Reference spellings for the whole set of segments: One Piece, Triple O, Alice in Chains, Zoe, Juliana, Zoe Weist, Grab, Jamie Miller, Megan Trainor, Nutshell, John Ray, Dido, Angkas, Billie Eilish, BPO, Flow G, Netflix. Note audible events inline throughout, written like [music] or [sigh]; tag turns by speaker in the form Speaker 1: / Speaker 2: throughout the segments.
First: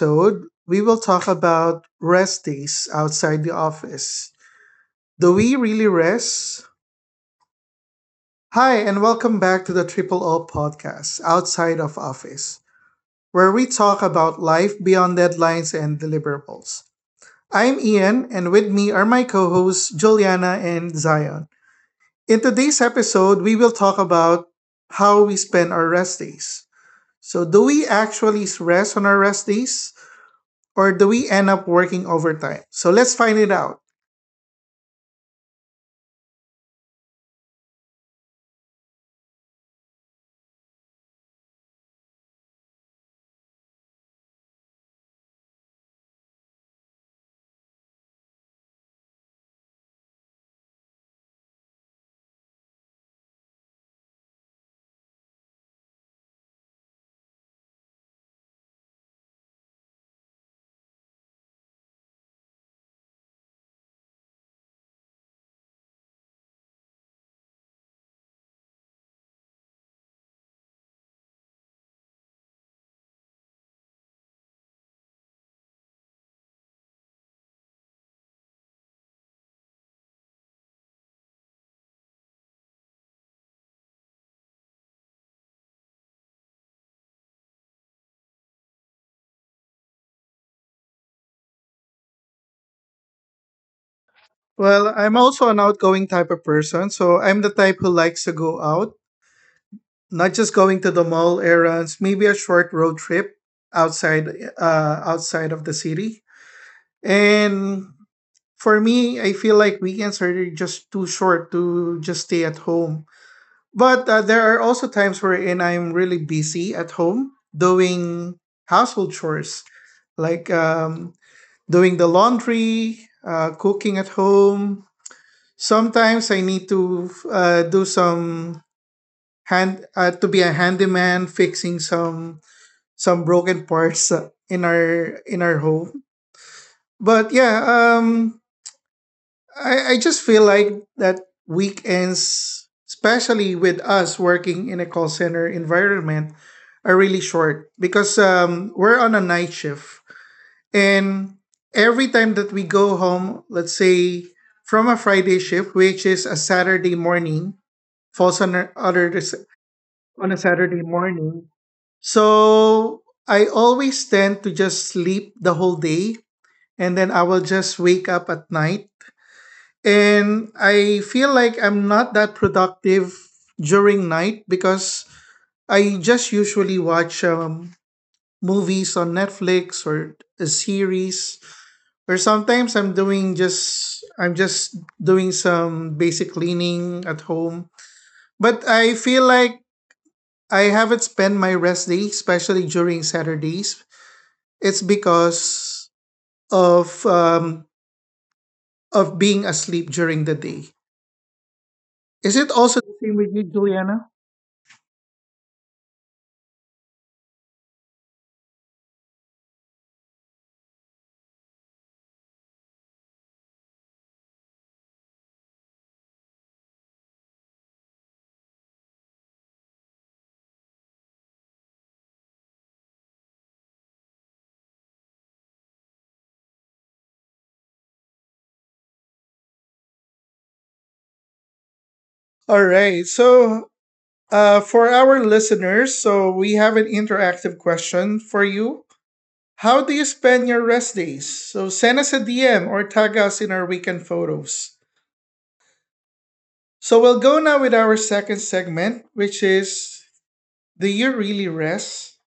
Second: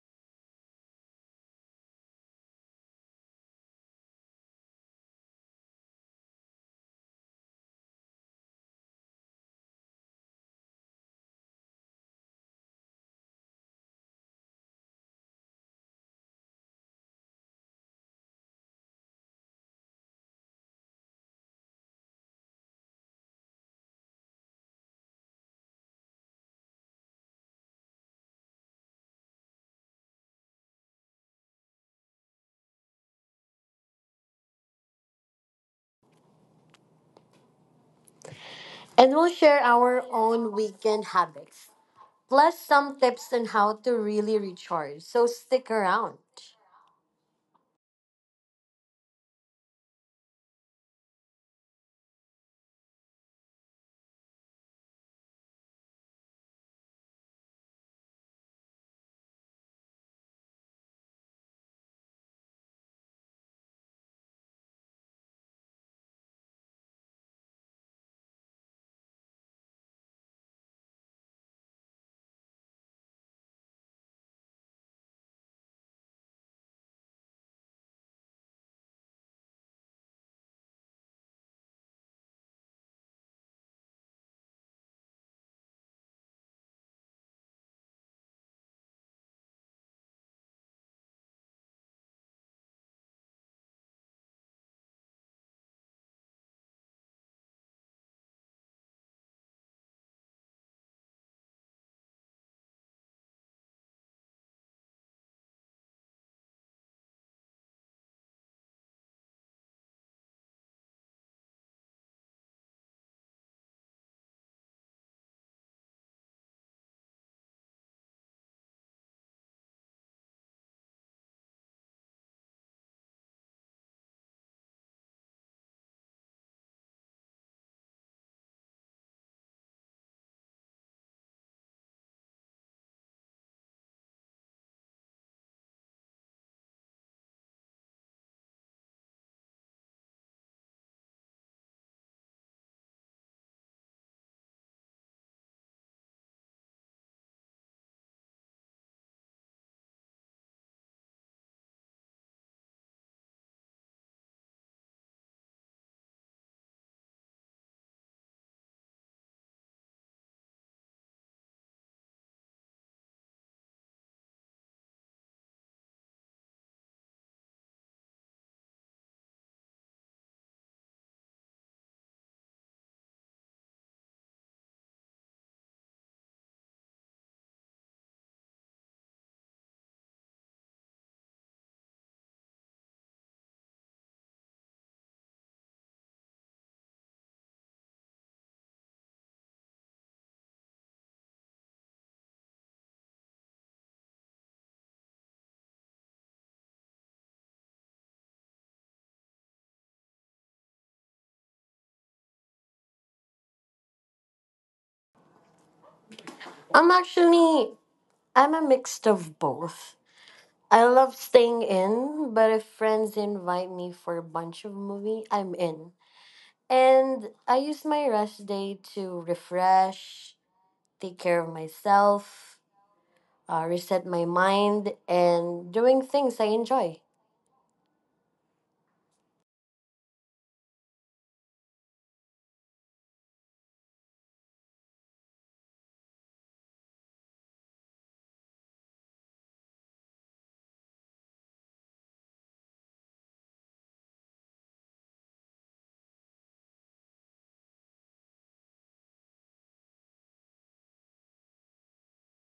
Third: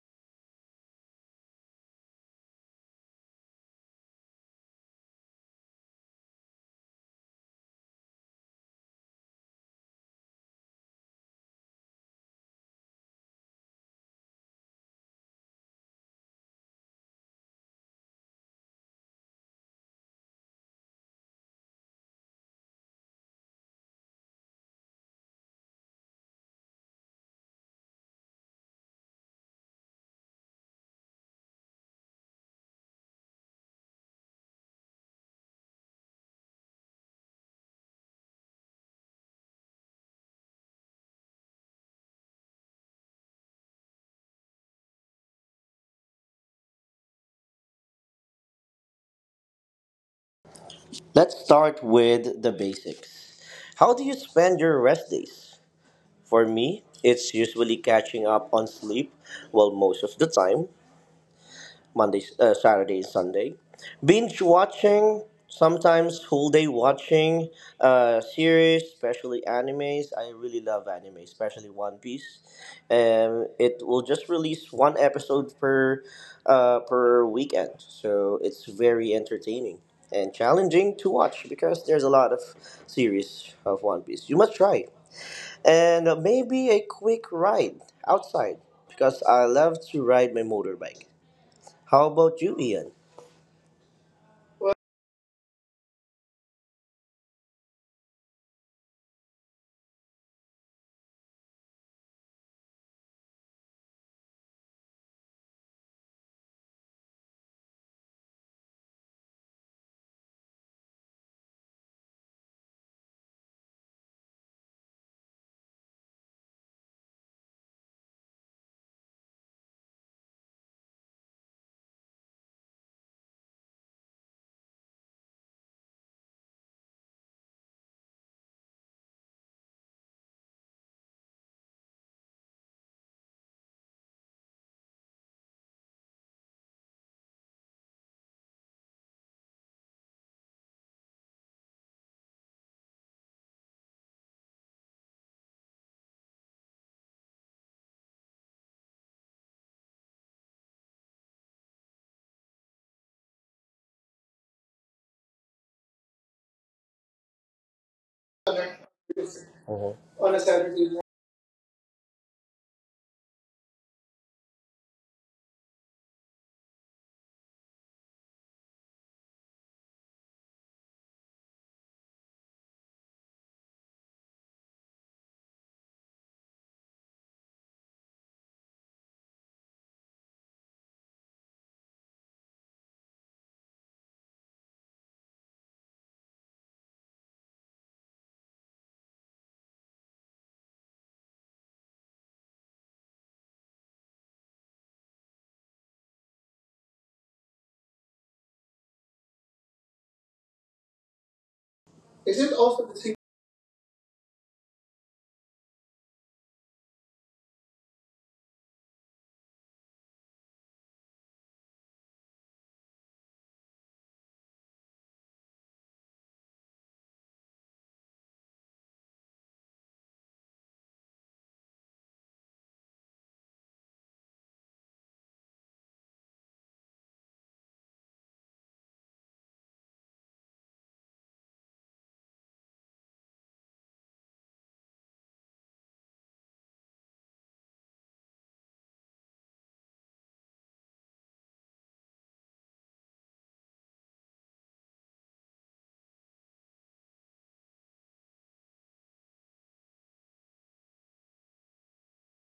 Speaker 1: episode, we will talk about rest days outside the office. Do we really rest? Hi, and welcome back to the Triple O podcast, Outside of Office, where we talk about life beyond deadlines and deliverables. I'm Ian, and with me are my co hosts, Juliana and Zion. In today's episode, we will talk about how we spend our rest days. So, do we actually rest on our rest days, or do we end up working overtime? So let's find it out.
Speaker 2: And we'll share our own weekend habits, plus some tips on how to really recharge. So stick around.
Speaker 3: Let's start with the basics. How do you spend your rest days? For me, it's usually catching up on sleep, well, most of the time. Monday, Saturday, Sunday. Binge watching, sometimes full day watching series, especially animes. I really love anime, especially One Piece. It will just release one episode per per weekend, so it's very entertaining and challenging to watch because there's a lot of series of One Piece. You must try, and maybe a quick ride outside because I love to ride my motorbike. How about you, Ian?
Speaker 1: Well, I'm also an outgoing type of person, so I'm the type who likes to go out, not just going to the mall errands, maybe a short road trip outside, outside of the city. And for me, I feel like weekends are just too short to just stay at home. But there are also times wherein I'm really busy at home doing household chores like doing the laundry, cooking at home. Sometimes I need to do some hand to be a handyman, fixing some broken parts in our home. But yeah, um, I just feel like that weekends, especially with us working in a call center environment, are really short because we're on a night shift. And every time that we go home, let's say from a Friday shift, which is a Saturday morning, falls on a, other,
Speaker 3: Hmm.
Speaker 1: on a Saturday morning. So I always tend to just sleep the whole day and then I will just wake up at night. And I feel like I'm not that productive during night because I just usually watch movies on Netflix or a series. Or sometimes I'm just doing some basic cleaning at home. But I feel like I haven't spent my rest day, especially during Saturdays. It's because of um, of being asleep during the day. Is it also the same with you, Juliana?
Speaker 2: I'm actually I'm a mixed of both. I love staying in, but if friends invite me for a bunch of movie, I'm in. And I use my rest day to refresh, take care of myself, reset my mind, and doing things I enjoy.
Speaker 1: All right. So for our listeners, so we have an interactive question for you. How do you spend your rest days? So send us a DM or tag us in our weekend photos. So we'll go now with our second segment, which is, do you really rest?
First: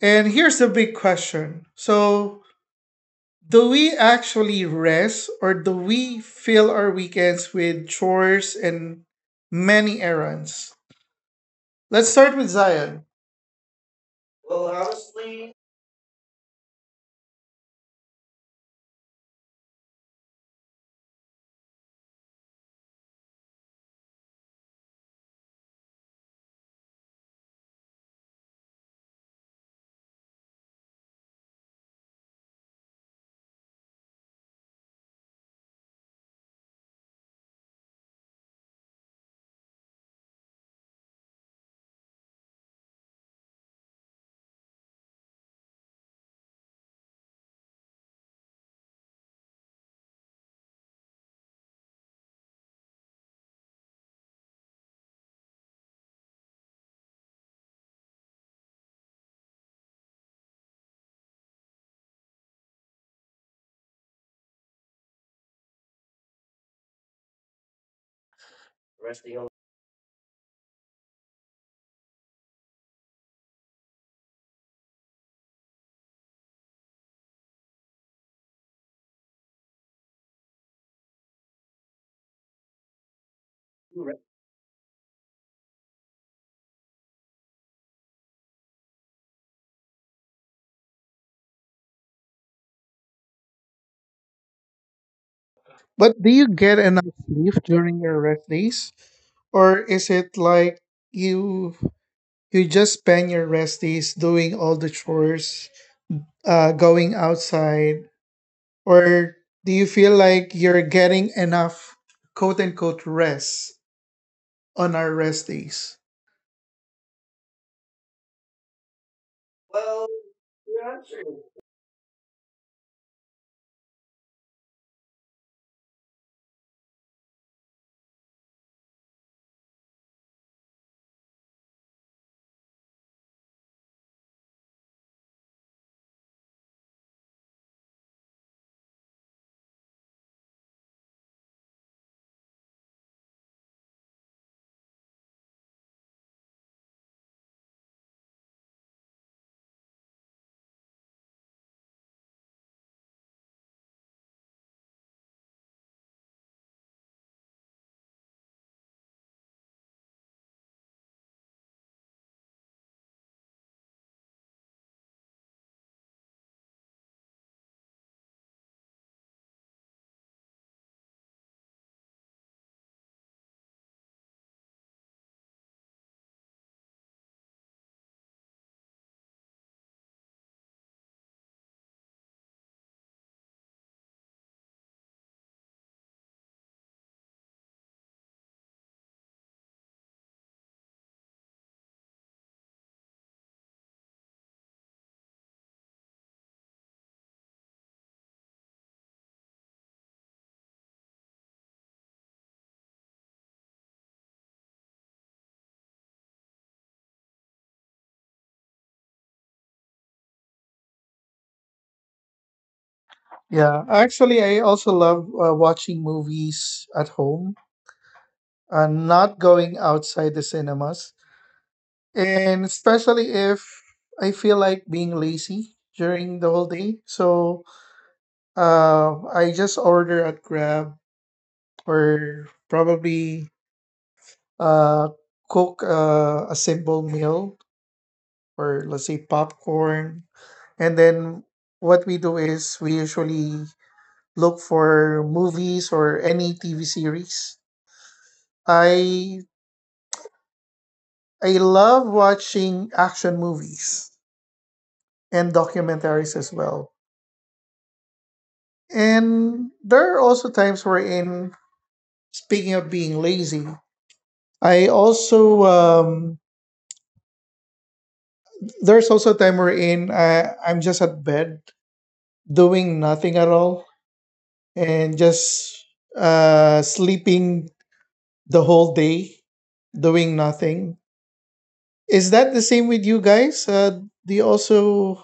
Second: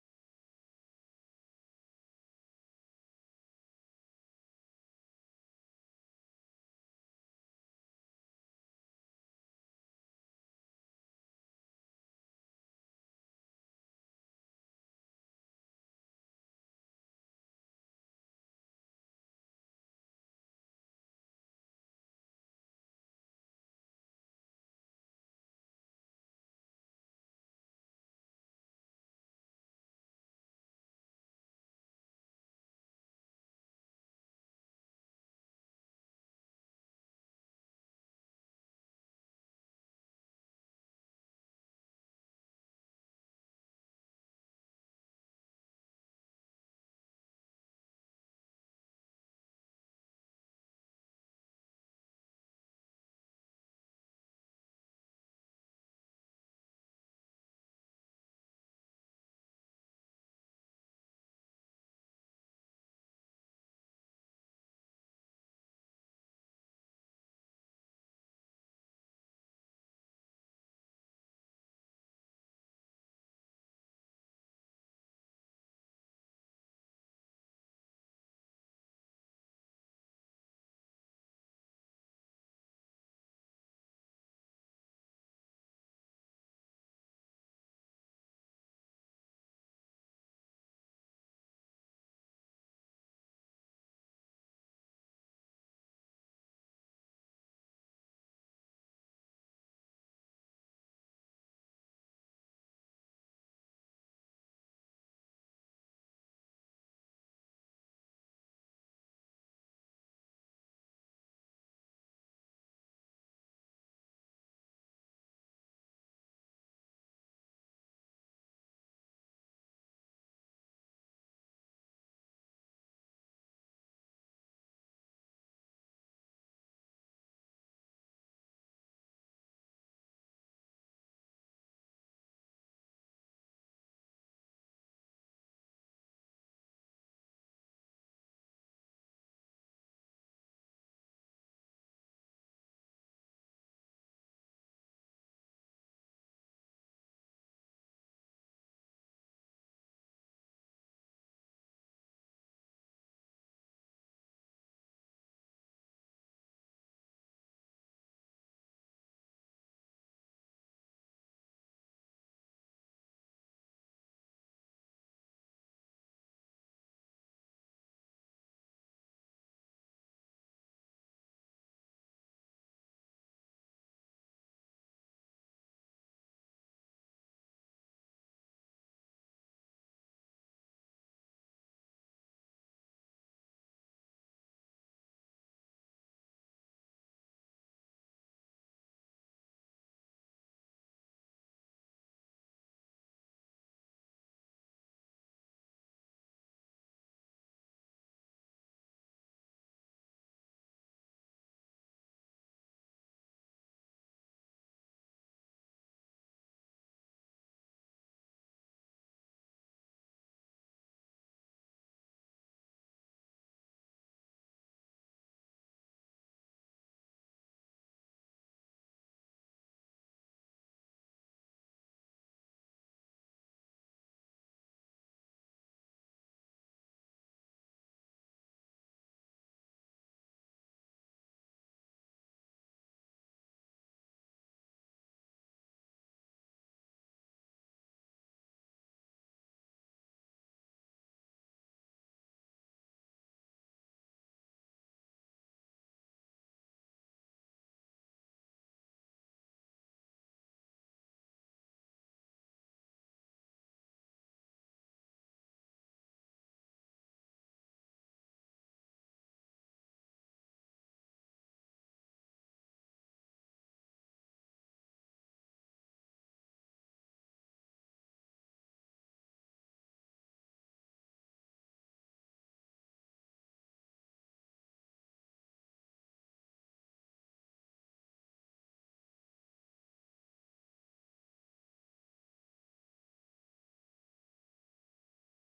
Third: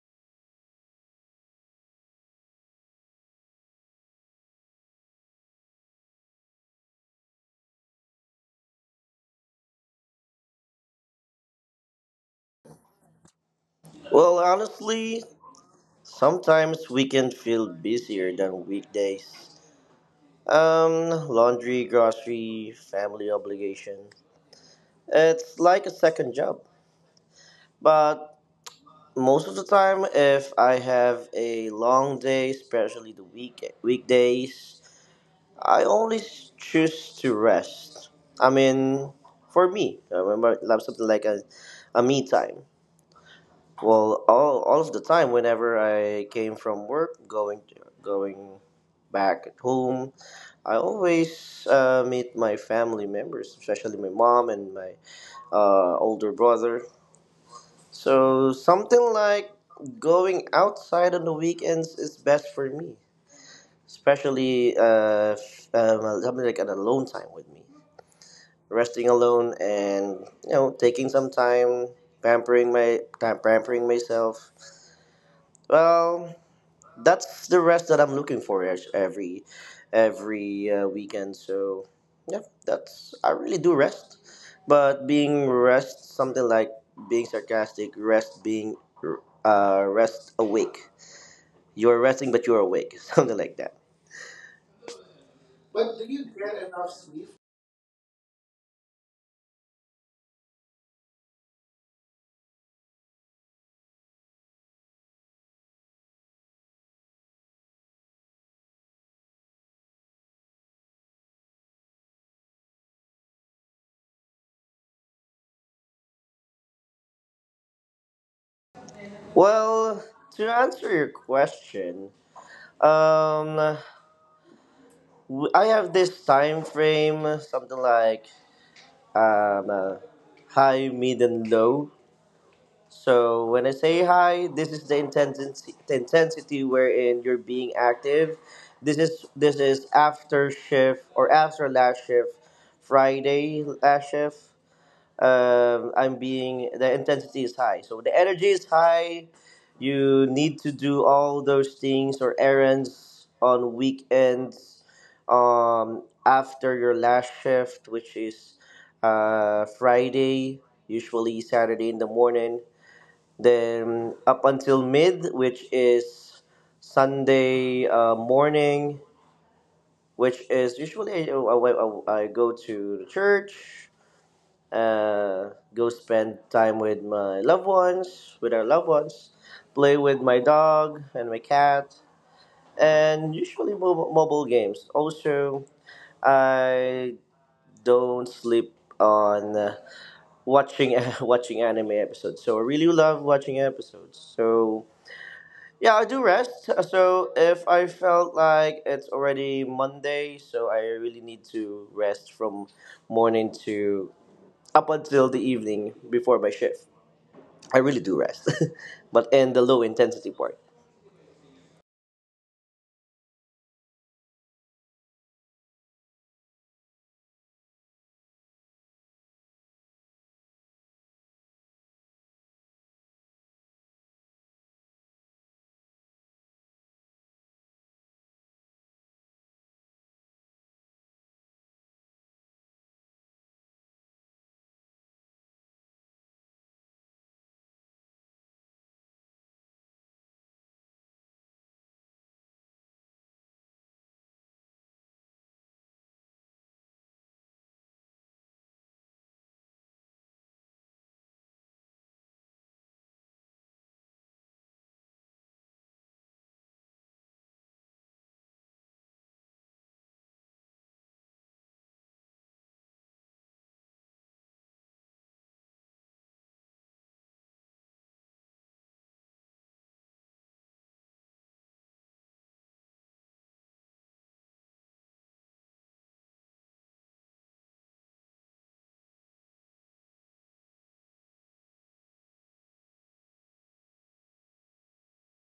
Speaker 1: And here's the big question. So, do we actually rest or do we fill our weekends with chores and many errands? Let's start with Zion.
Speaker 3: Well, honestly, sometimes weekends feel busier than weekdays. Um, Laundry, grocery, family obligation. It's like a second job. But most of the time, if I have a long day, especially the weekdays, I choose to rest. I mean, for me, I remember I love something like a me time. Well, all of the time, whenever I came from work, going back at home, I always meet my family members, especially my mom and my older brother. So something like going outside on the weekends is best for me, especially something like an alone time with me, resting alone, and you know, taking some time pampering myself. Well, that's the rest that I'm looking for every weekend. So yeah, that's, I really do rest, but being rest something like being sarcastic, rest being rest awake. You're resting, but you're awake, [laughs] something like that. But do
Speaker 1: But
Speaker 3: you
Speaker 1: do you
Speaker 3: get
Speaker 1: get
Speaker 3: enough
Speaker 1: enough
Speaker 3: sleep?
Speaker 1: sleep during your rest days? Or is it like you you just spend your rest days doing all the chores, going outside, or do you feel like you're getting enough quote unquote rest on our rest days?
Speaker 3: Well, to answer your question, um, I have this time frame, something like um, uh, high, mid, and low. So when I say hi, this is the intensity wherein you're being active. This is after shift or after last shift, Friday last shift. I'm being, the intensity is high, so the energy is high. You need to do all those things or errands on weekends, after your last shift, which is Friday, usually Saturday in the morning, then up until mid, which is Sunday morning, which is usually I go to the church, go spend time with my loved ones, with our loved ones, play with my dog and my cat, and usually mobile games. Also, I don't sleep on watching [laughs] watching anime episodes. So I really love watching episodes. So yeah, I do rest. So if I felt like it's already Monday, so I really need to rest from morning to up until the evening before my shift. I really do rest, [laughs] but in the low intensity part.
Speaker 1: Yeah, actually, I also love watching movies at home and not going outside the cinemas. And especially if I feel like being lazy during the whole day. So I just order at Grab or probably uh, cook a simple meal or let's say popcorn. And then what we do is we usually look for movies or any TV series. I I love watching action movies and documentaries as well. And there are also times wherein, speaking of being lazy, I also there's also a time wherein I'm just at bed doing nothing at all and just sleeping the whole day, doing nothing. Is that the same with you guys? Do you also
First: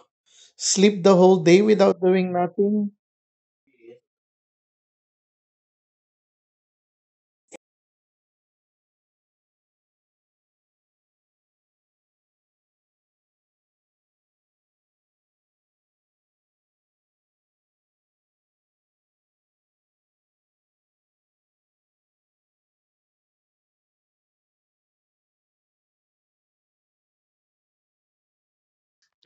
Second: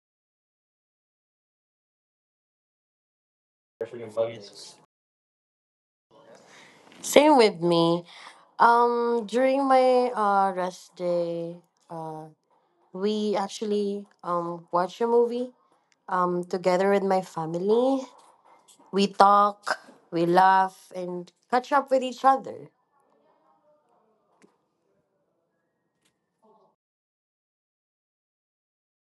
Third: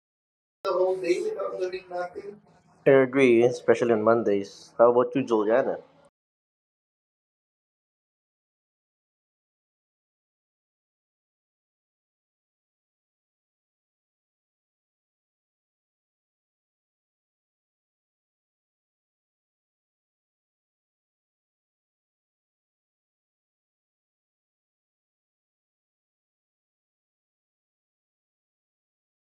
Speaker 3: The whole
Speaker 1: sleep the
Speaker 3: day
Speaker 1: whole
Speaker 3: without
Speaker 1: day
Speaker 3: doing
Speaker 1: without doing
Speaker 3: nothing. I
Speaker 1: nothing?
Speaker 3: agree, especially on Mondays. How about you, Juliana?
Speaker 2: Same with me. During my rest day, uh, we actually watch a movie together with my family. We talk, we laugh, and catch up with each other.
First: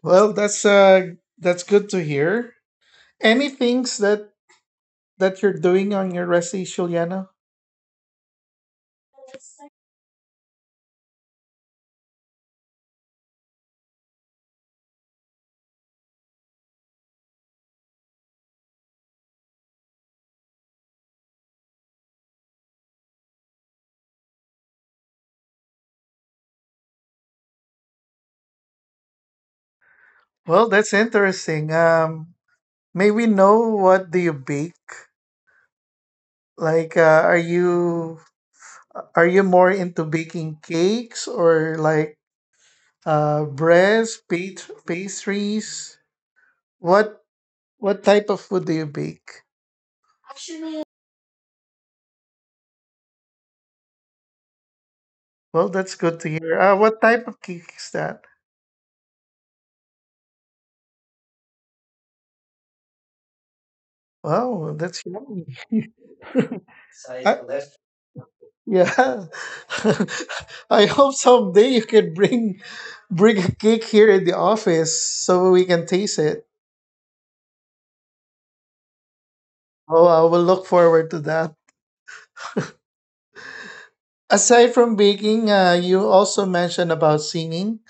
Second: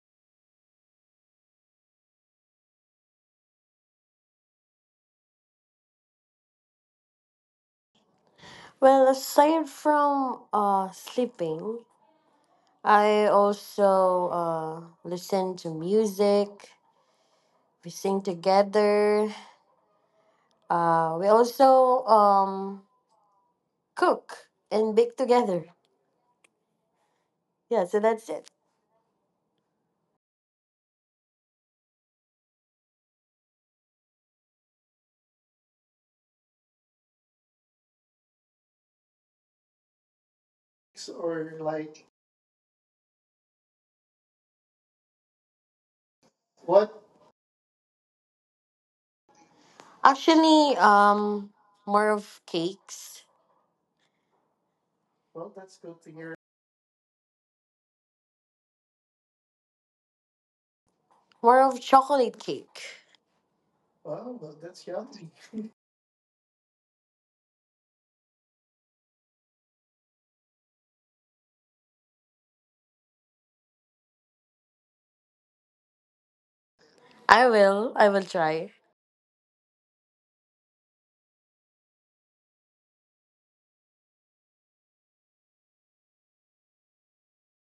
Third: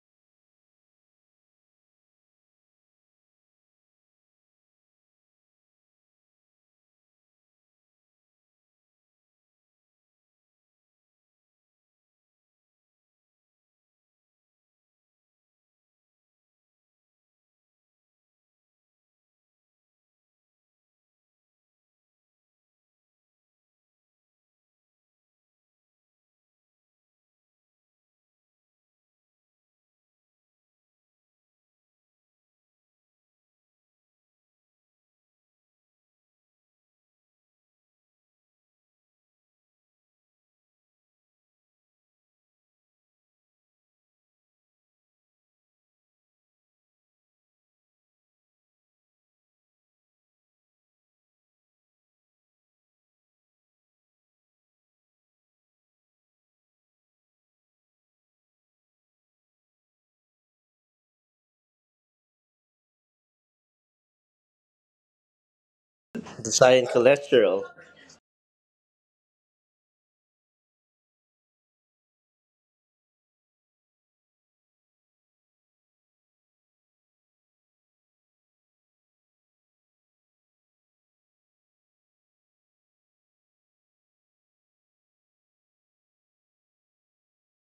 Speaker 1: Well, that's good to hear. Any things that you're doing on your recipe, Juliana?
Speaker 2: Well, aside from sleeping, I also listen to music. We sing together. We also cook and bake together. Yeah, so that's it.
Speaker 1: Well, that's interesting. May we know what do you bake? Like, are you more into baking cakes
Speaker 2: Or
Speaker 1: or like
Speaker 2: like
Speaker 1: breads, pastries? What
Speaker 2: what?
Speaker 1: what type of food do you bake? Actually,
Speaker 2: Actually, more of cakes.
Speaker 1: well,
Speaker 2: Well,
Speaker 1: that's
Speaker 2: that's
Speaker 1: good
Speaker 2: good
Speaker 1: to
Speaker 2: to
Speaker 1: hear.
Speaker 2: hear.
Speaker 1: What type of cake is that?
Speaker 2: More of chocolate cake. Wow,
Speaker 1: Wow,
Speaker 2: well,
Speaker 1: that's
Speaker 2: that's
Speaker 1: yummy.
Speaker 2: yummy. [laughs]
Speaker 1: [laughs]
Speaker 3: The sign
Speaker 1: I-
Speaker 3: cholesterol.
Speaker 1: Yeah. [laughs] I hope someday you can bring bring a cake here in the office so we can taste it.
Speaker 2: I will. I will try.
Speaker 1: Oh, I will look forward to that. Aside from baking, you also mentioned about singing.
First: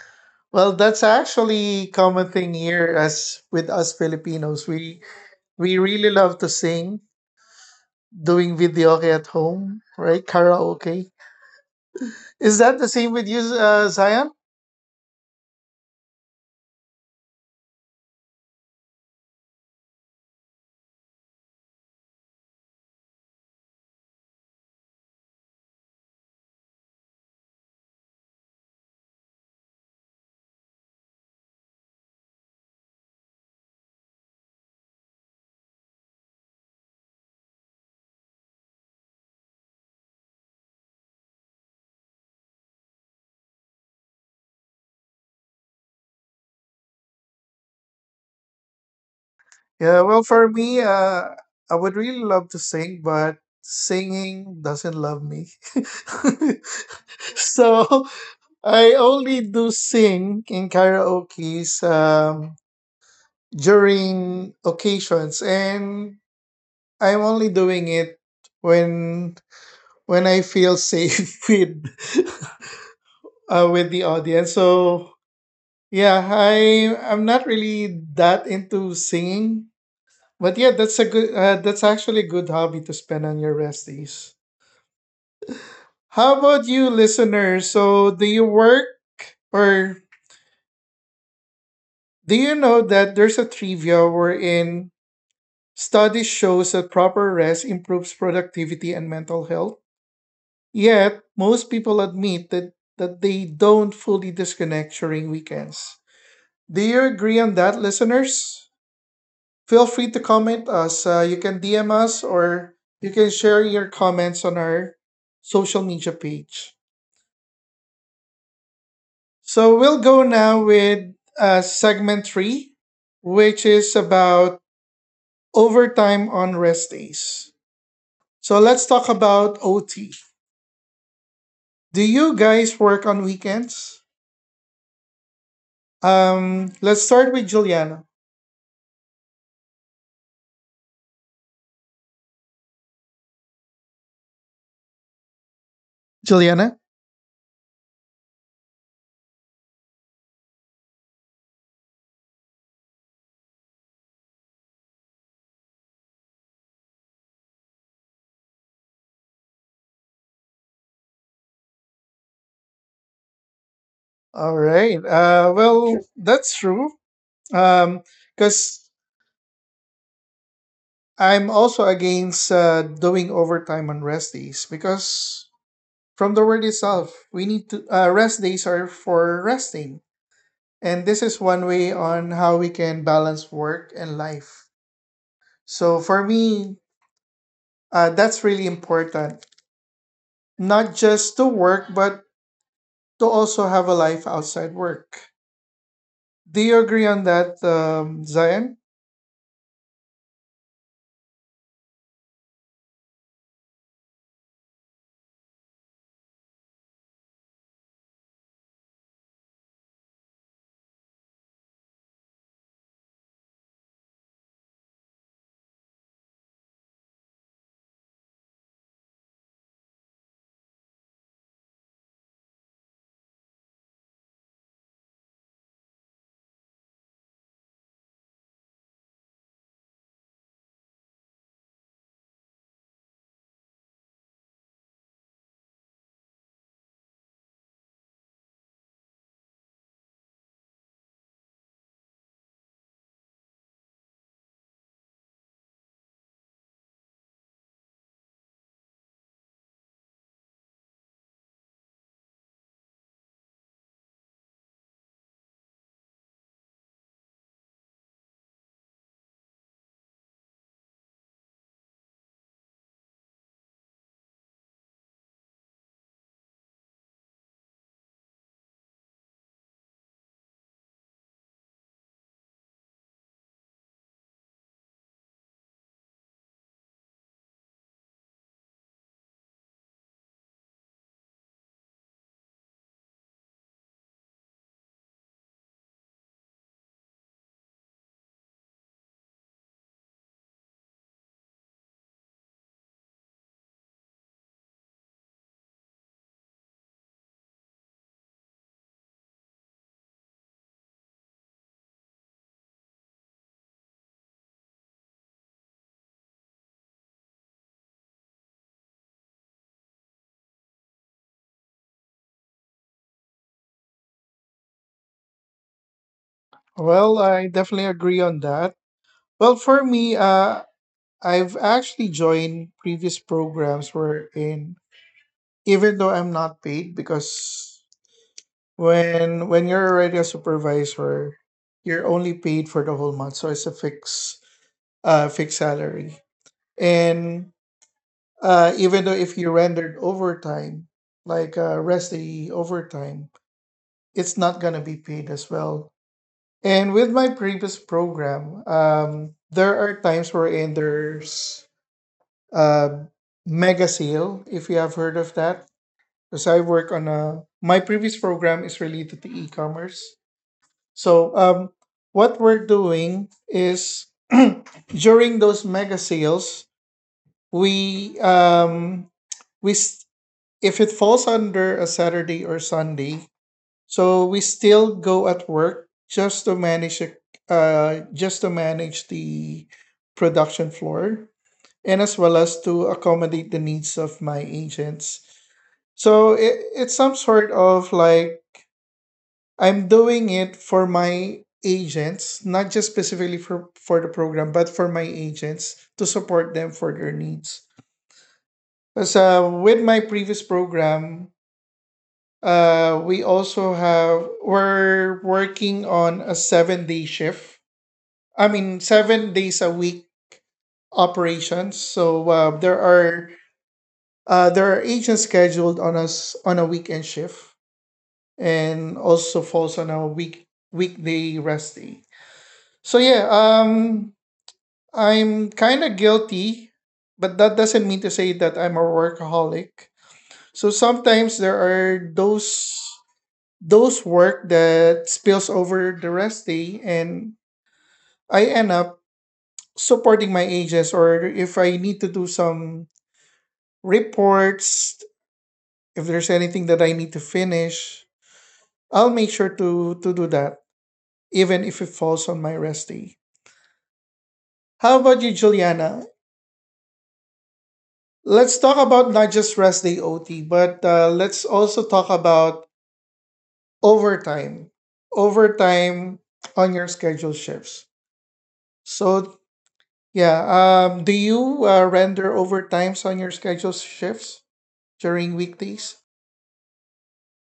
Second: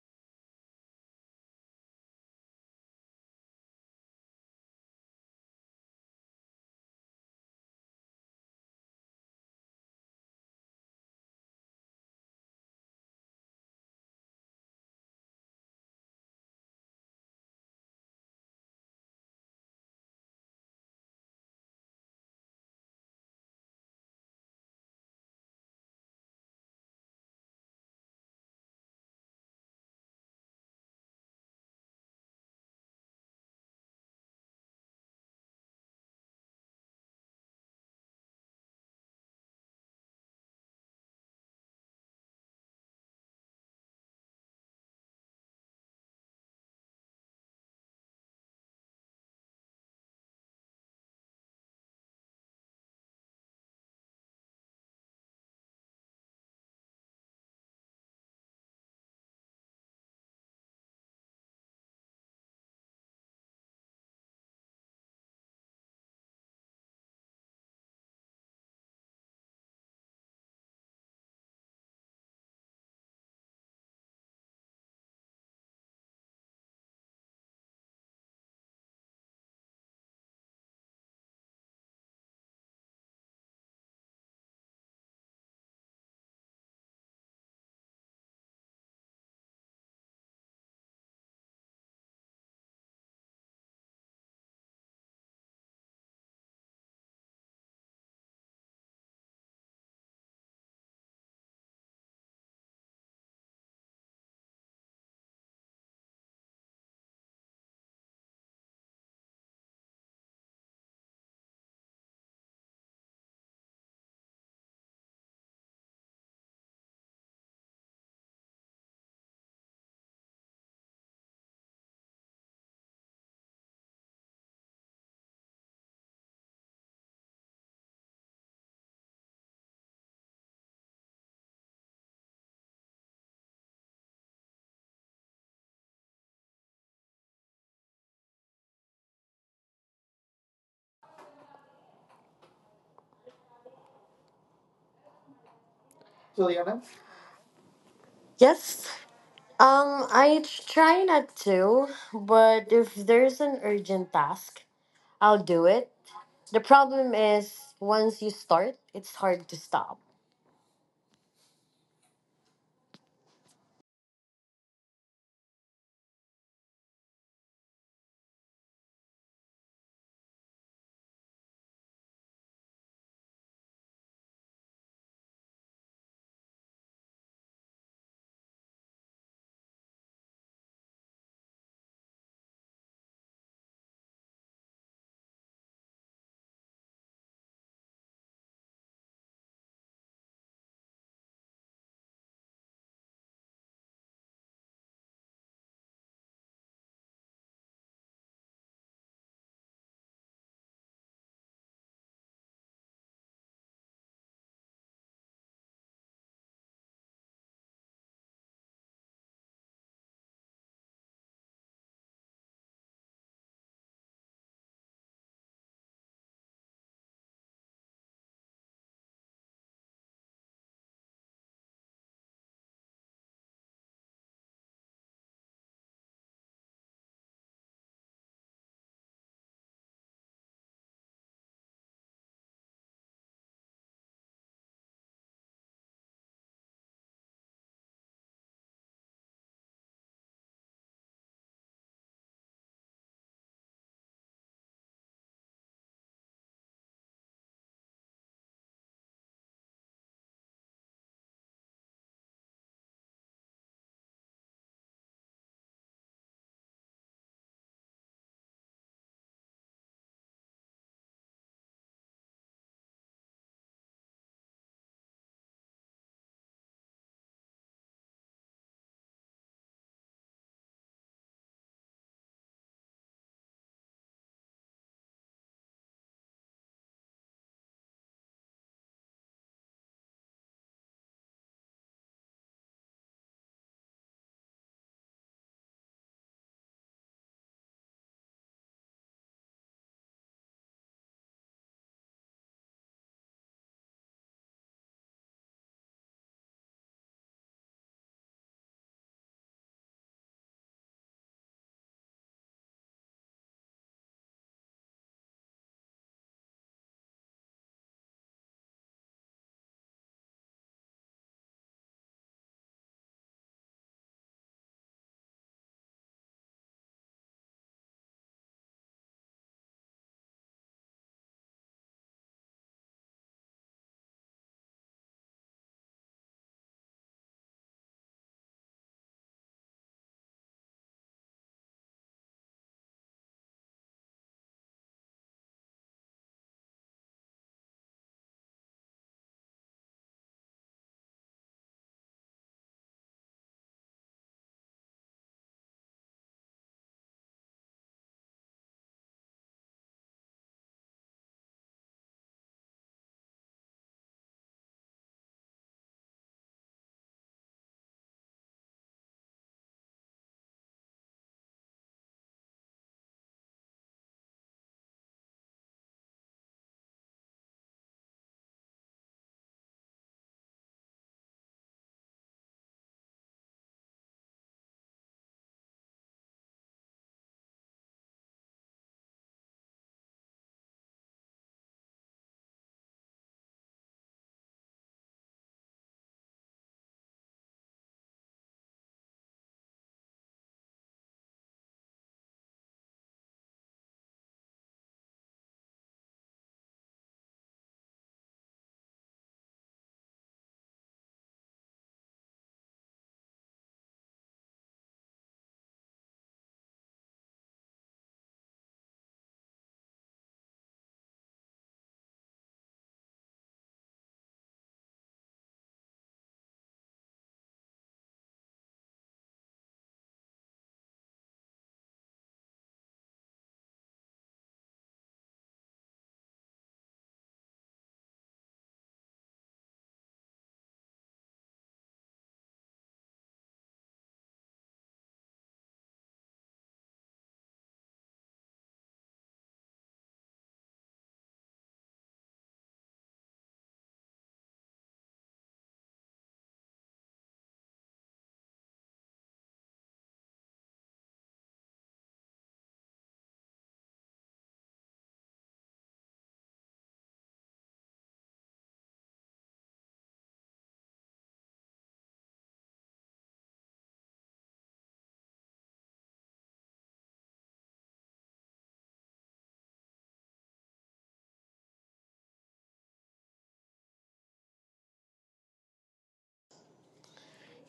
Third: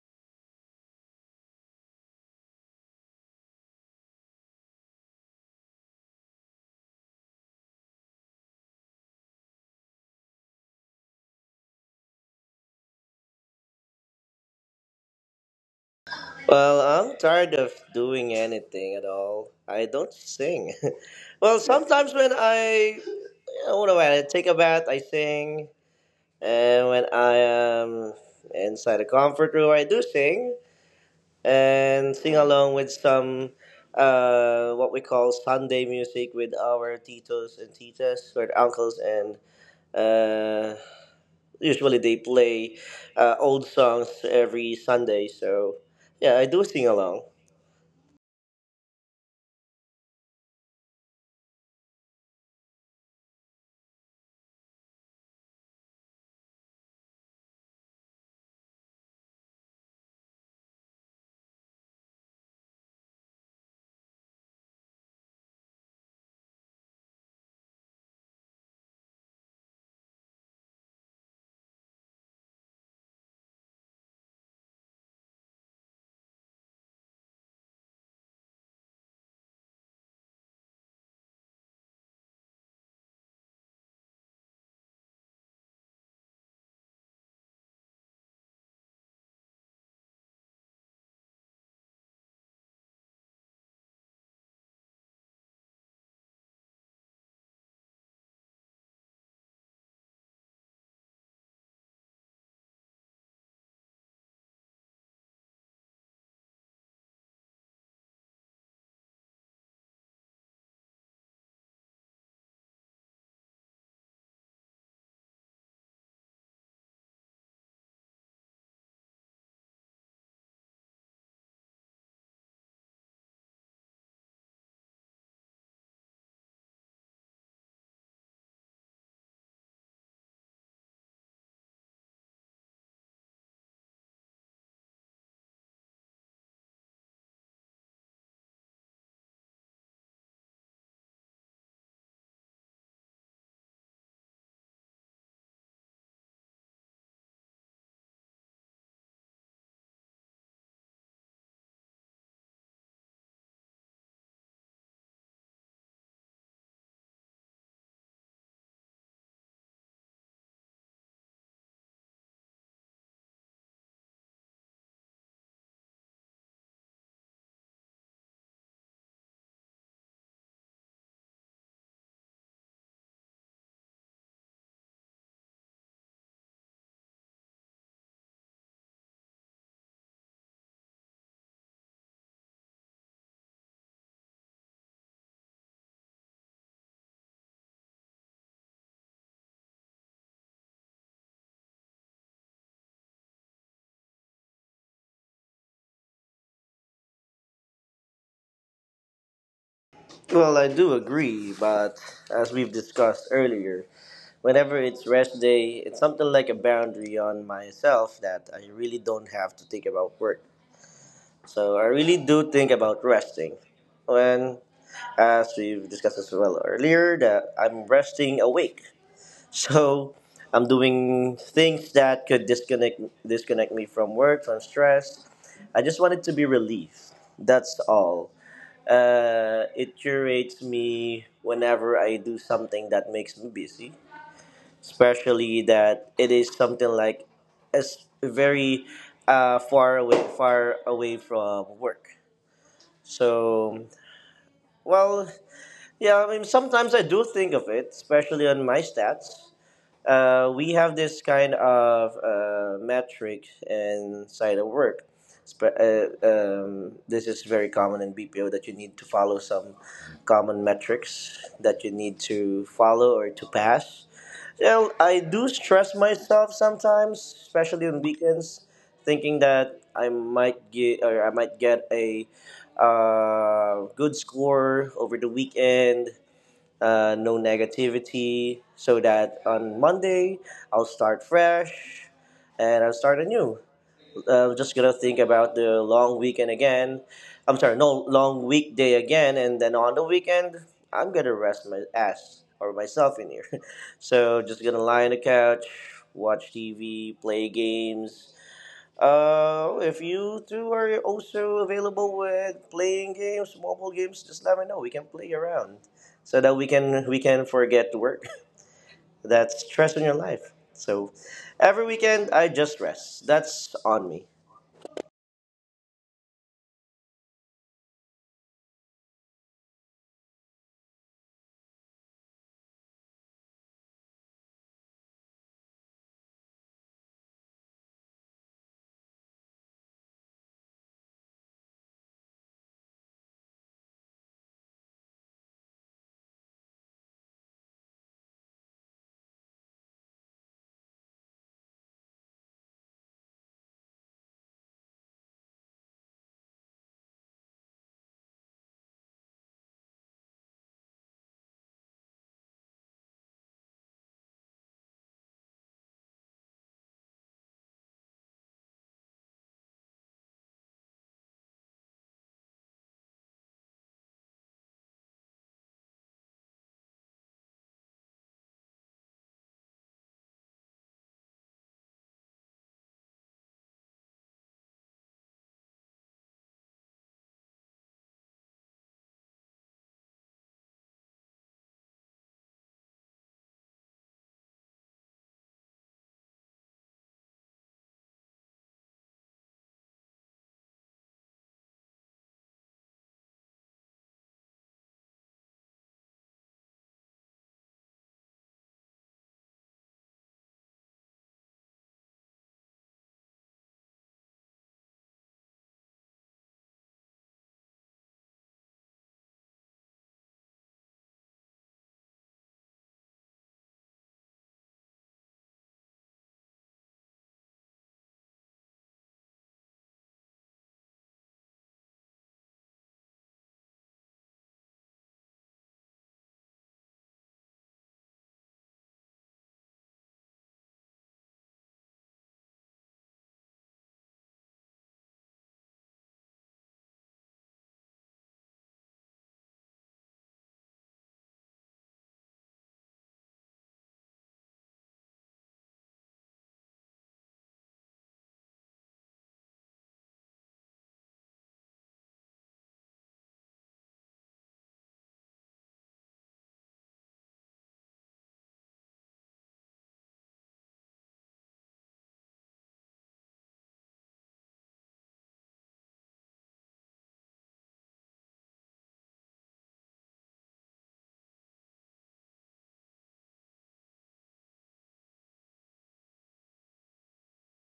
Speaker 1: Well, that's actually common thing here as with us Filipinos. We really love to sing, doing videoke at home, right? Karaoke. Is that the same with you, Zion?
Speaker 3: Well, I'm tired of doing anything at all. I don't sing. [laughs] Well, sometimes when I, you know, when I take a bath, I sing. And when I am inside a comfort room, I do sing and sing along with what we call Sunday music with our titos and titas, or uncles and. Uh, Usually they play old songs every Sunday, so yeah, I do sing along.
Speaker 1: Yeah, well, for me, I would really love to sing, but singing doesn't love me. [laughs] So I only do sing in karaoke's during occasions, and I'm only doing it when when I feel safe [laughs] with the audience. So yeah, I'm not really that into singing. But yeah, that's a good. That's actually a good hobby to spend on your rest days. How about you, listeners? So, do you work or do you know that there's a trivia wherein study shows that proper rest improves productivity and mental health? Yet, most people admit that they don't fully disconnect during weekends. Do you agree on that, listeners? Feel free to comment us. You can DM us or you can share your comments on our social media page. So we'll go now with segment three, which is about overtime on rest days. So let's talk about OT. Do you guys work on weekends? Let's start with Juliana.
Speaker 2: Juliana?
Speaker 1: Juliana?
Speaker 2: Yes. I try not to, but if there's an urgent task, I'll do it. The problem is once you start, it's hard to stop.
Speaker 1: All right. Well, that's true. Um, because I'm also against doing overtime on rest days because from the word itself, we need to rest days are for resting, and this is one way on how we can balance work and life. So for me, that's really important, not just to work but to also have a life outside work. Do you agree on that, Zion?
Speaker 3: Well, I do agree, but as we've discussed earlier, whenever it's rest day, it's something like a boundary on myself that I really don't have to think about work. So I really do think about resting. When, as we've discussed as well earlier, that I'm resting awake. [laughs] So I'm doing things that could disconnect me from work, from stress. I just want it to be relief. That's all. It curates me whenever I do something that makes me busy, especially that it is something like as very far away from work. So, well, yeah, I mean, sometimes I do think of it, especially on my stats. We have this kind of metric inside of work. This is very common in BPO that you need to follow some common metrics that you need to follow or to pass. Well, I do stress myself sometimes, especially on weekends, thinking that I might get a good score over the weekend, no negativity, so that on Monday I'll start fresh and I'll start anew. I'm just gonna think about the long weekend again. I'm sorry, no, long weekday again, and then on the weekend I'm gonna rest my ass or myself in here. [laughs] So just gonna lie on the couch, watch TV, play games, if you two are also available with playing games, mobile games, just let me know. We can play around so that we can forget the work. [laughs] That's stress in your life. So every weekend I just rest. That's on me.
Speaker 1: Well, I definitely agree on that. Well, for me, I've actually joined previous programs where in even though I'm not paid because when you're already a supervisor, you're only paid for the whole month, so it's a fixed fixed salary. And even though if you rendered overtime, like rest day overtime, it's not gonna be paid as well. And with my previous program, there are times wherein there's uh, mega sale if you have heard of that, because I work on a my previous program is related to e-commerce, so what we're doing is [clears throat] during those mega sales we um, we s- if it falls under a saturday or sunday, so we still go at work just to manage it, just to manage the production floor and as well as to accommodate the needs of my agents. So it's some sort of like I'm doing it for my agents, not just specifically for the program, but for my agents to support them for their needs. So with my previous program, we also have we're working on a 7 day shift. I mean, 7 days a week operations. So there are agents scheduled on us on a weekend shift and also falls on a weekday rest day. So yeah, I'm kind of guilty, but that doesn't mean to say that I'm a workaholic. So sometimes there are those work that spills over the rest day, and I end up supporting my agents, or if I need to do some reports, if there's anything that I need to finish, I'll make sure to do that, even if it falls on my rest day. How about you, Juliana? Let's talk about not just rest day OT, but let's also talk about overtime. Overtime on your scheduled shifts. So yeah, do you render overtimes on your scheduled shifts during weekdays?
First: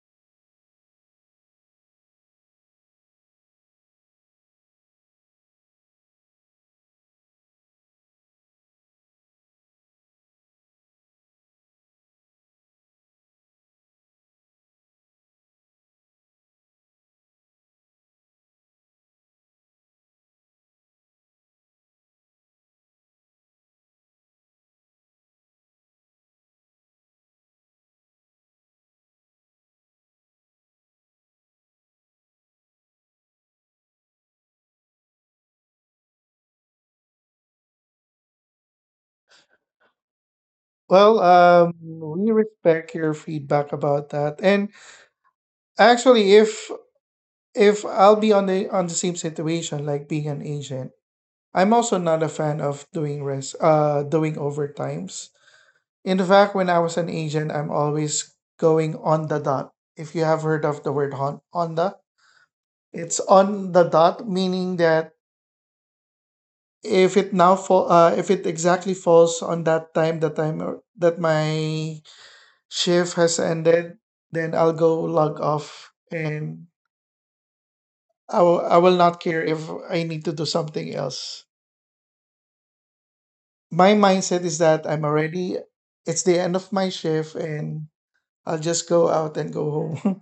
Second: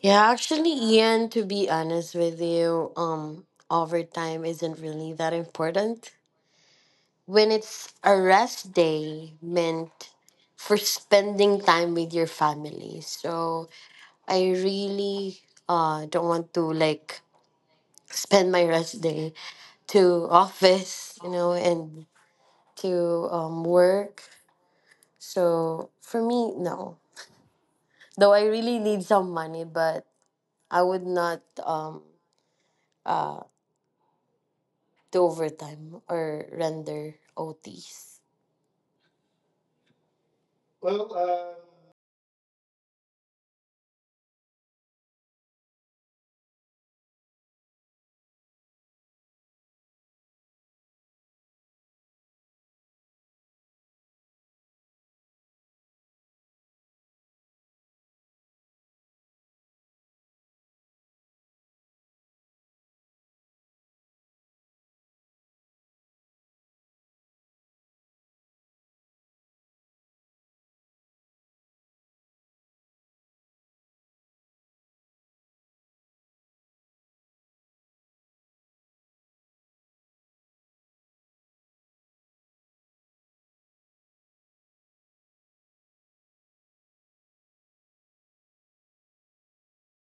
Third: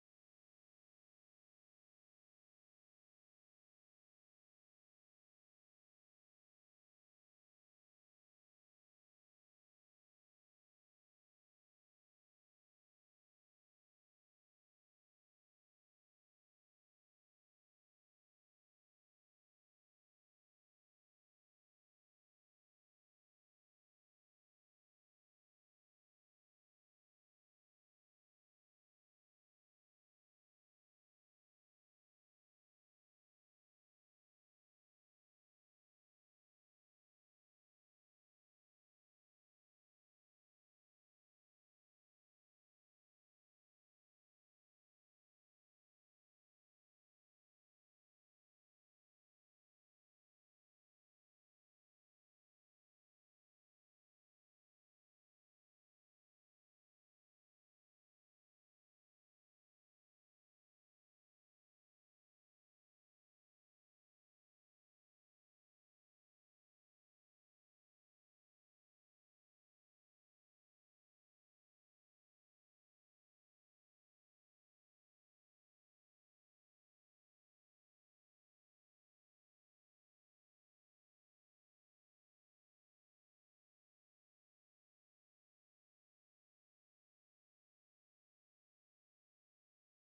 Speaker 2: Yeah, actually, Ian, to be honest with you, overtime isn't really that important. When it's a rest day meant for spending time with your family. So I really don't want to like spend my rest day to office, you know, and to work. So for me, no. Though I really need some money, but I would not uh, to overtime or render OTs? Well,
Speaker 1: Well,
Speaker 2: uh,
Speaker 1: we respect your feedback about that. And actually, if I'll be on the same situation, like being an agent, I'm also not a fan of doing overtimes. In fact, when I was an agent, I'm always going on the dot. If you have heard of the word it's on the dot, meaning that if it exactly falls on that time, that my shift has ended, then I'll go log off, and I will not care if I need to do something else. My mindset is that I'm already it's the end of my shift and I'll just go out and go home.